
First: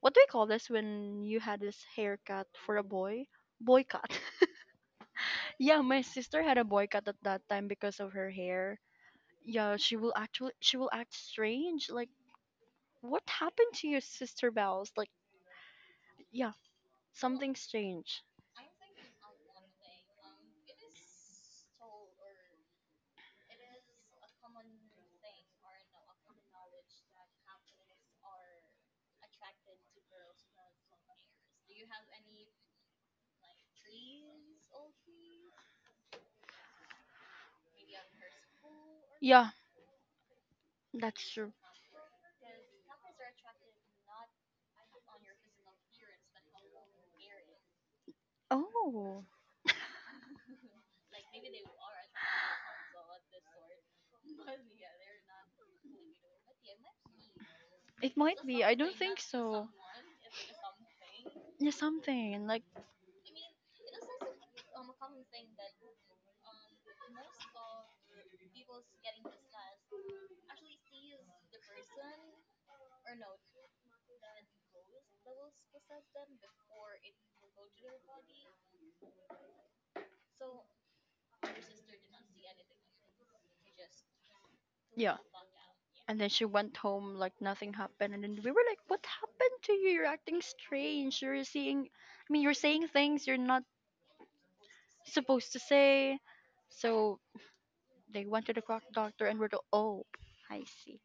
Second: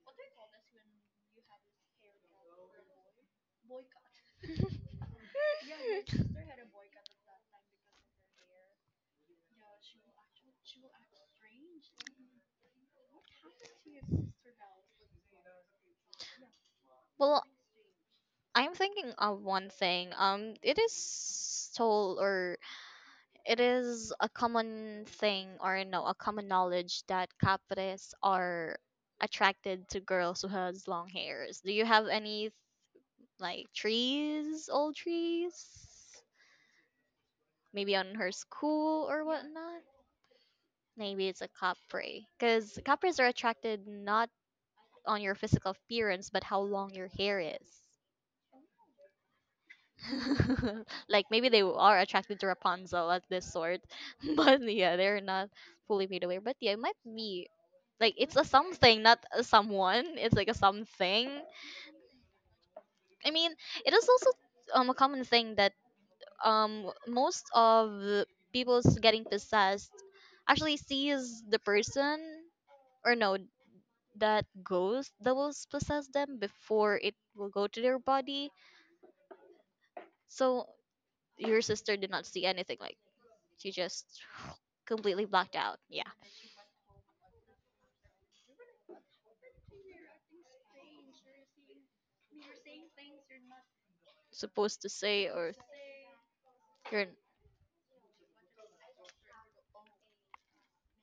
what do we call this when you had this haircut for a boy? Boy cut. Yeah, my sister had a boycott at that time because of her hair. Yeah, she will act strange. Like, what happened to your sister, Bells? Like, yeah, Well, something strange. I'm thinking of one thing. It is told, or it is a common thing or no, a common knowledge that capres are attracted to girls who has long hairs. Do you have any like trees, old trees? Maybe on her school or Yeah, whatnot? Maybe that's it's a true. capre. Because capres are attracted not on your physical appearance but how long your hair is. Oh, Like maybe they are attracted to Rapunzel at this sort, but yeah, they're not fully made aware. But yeah, it might be like it it's a might be. I don't something, think not a so. someone. It's like a something. Yeah, something like, I mean, it is also a common thing that most of the people's getting possessed actually sees the person, or no, that ghost that will possess them before it will go to their body. So your sister did not see anything, like you just yeah. completely blacked out. Yeah, And then she went home like nothing happened. And then we were like, "What happened to you? You're acting strange. You're seeing, I mean, you're saying things you're not supposed to say, supposed or to say." you're. So they went to the croc doctor and were told, oh, I see.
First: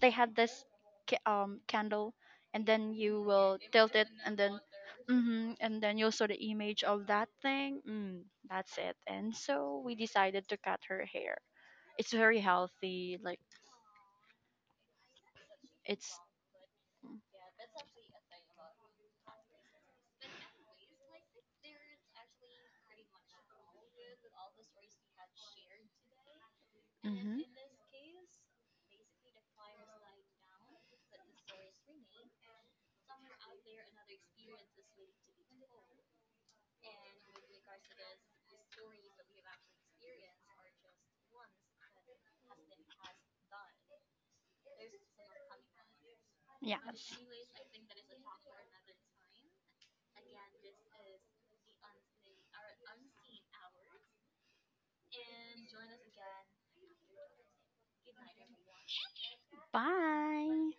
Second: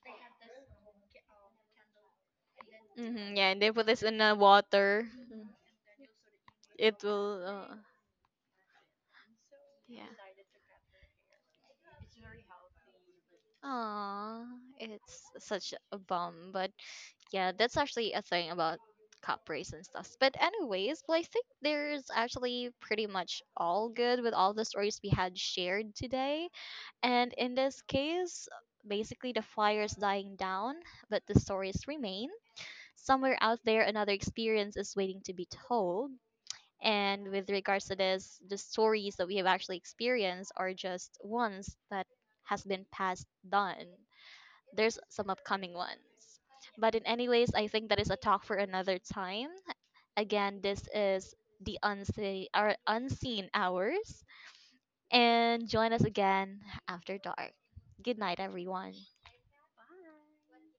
They had this candle, and then you Mm-hmm, yeah, will and they put tilt this it, in the and then water. And then you'll saw the image It of that will. Thing. Mm, that's it. And so we Yeah. decided to cut her hair. It's very healthy. Like Aww, it's such a it's, bum. But yeah, that's actually a thing about cup race and stuff. But anyways, well, I think there's actually pretty much all good with all the stories we had shared today. And hmm in this case, basically the fire is dying down, but the stories remain. Somewhere out there another experience is waiting to be told, and with regards to this, the stories that we have actually experienced are just ones that has been passed down. There's some upcoming ones, but in yes. any ways I think that is a talk for another time. Again, this is the Unseen, our Unseen Hours, and join us again after dark. Good night, everyone. Bye.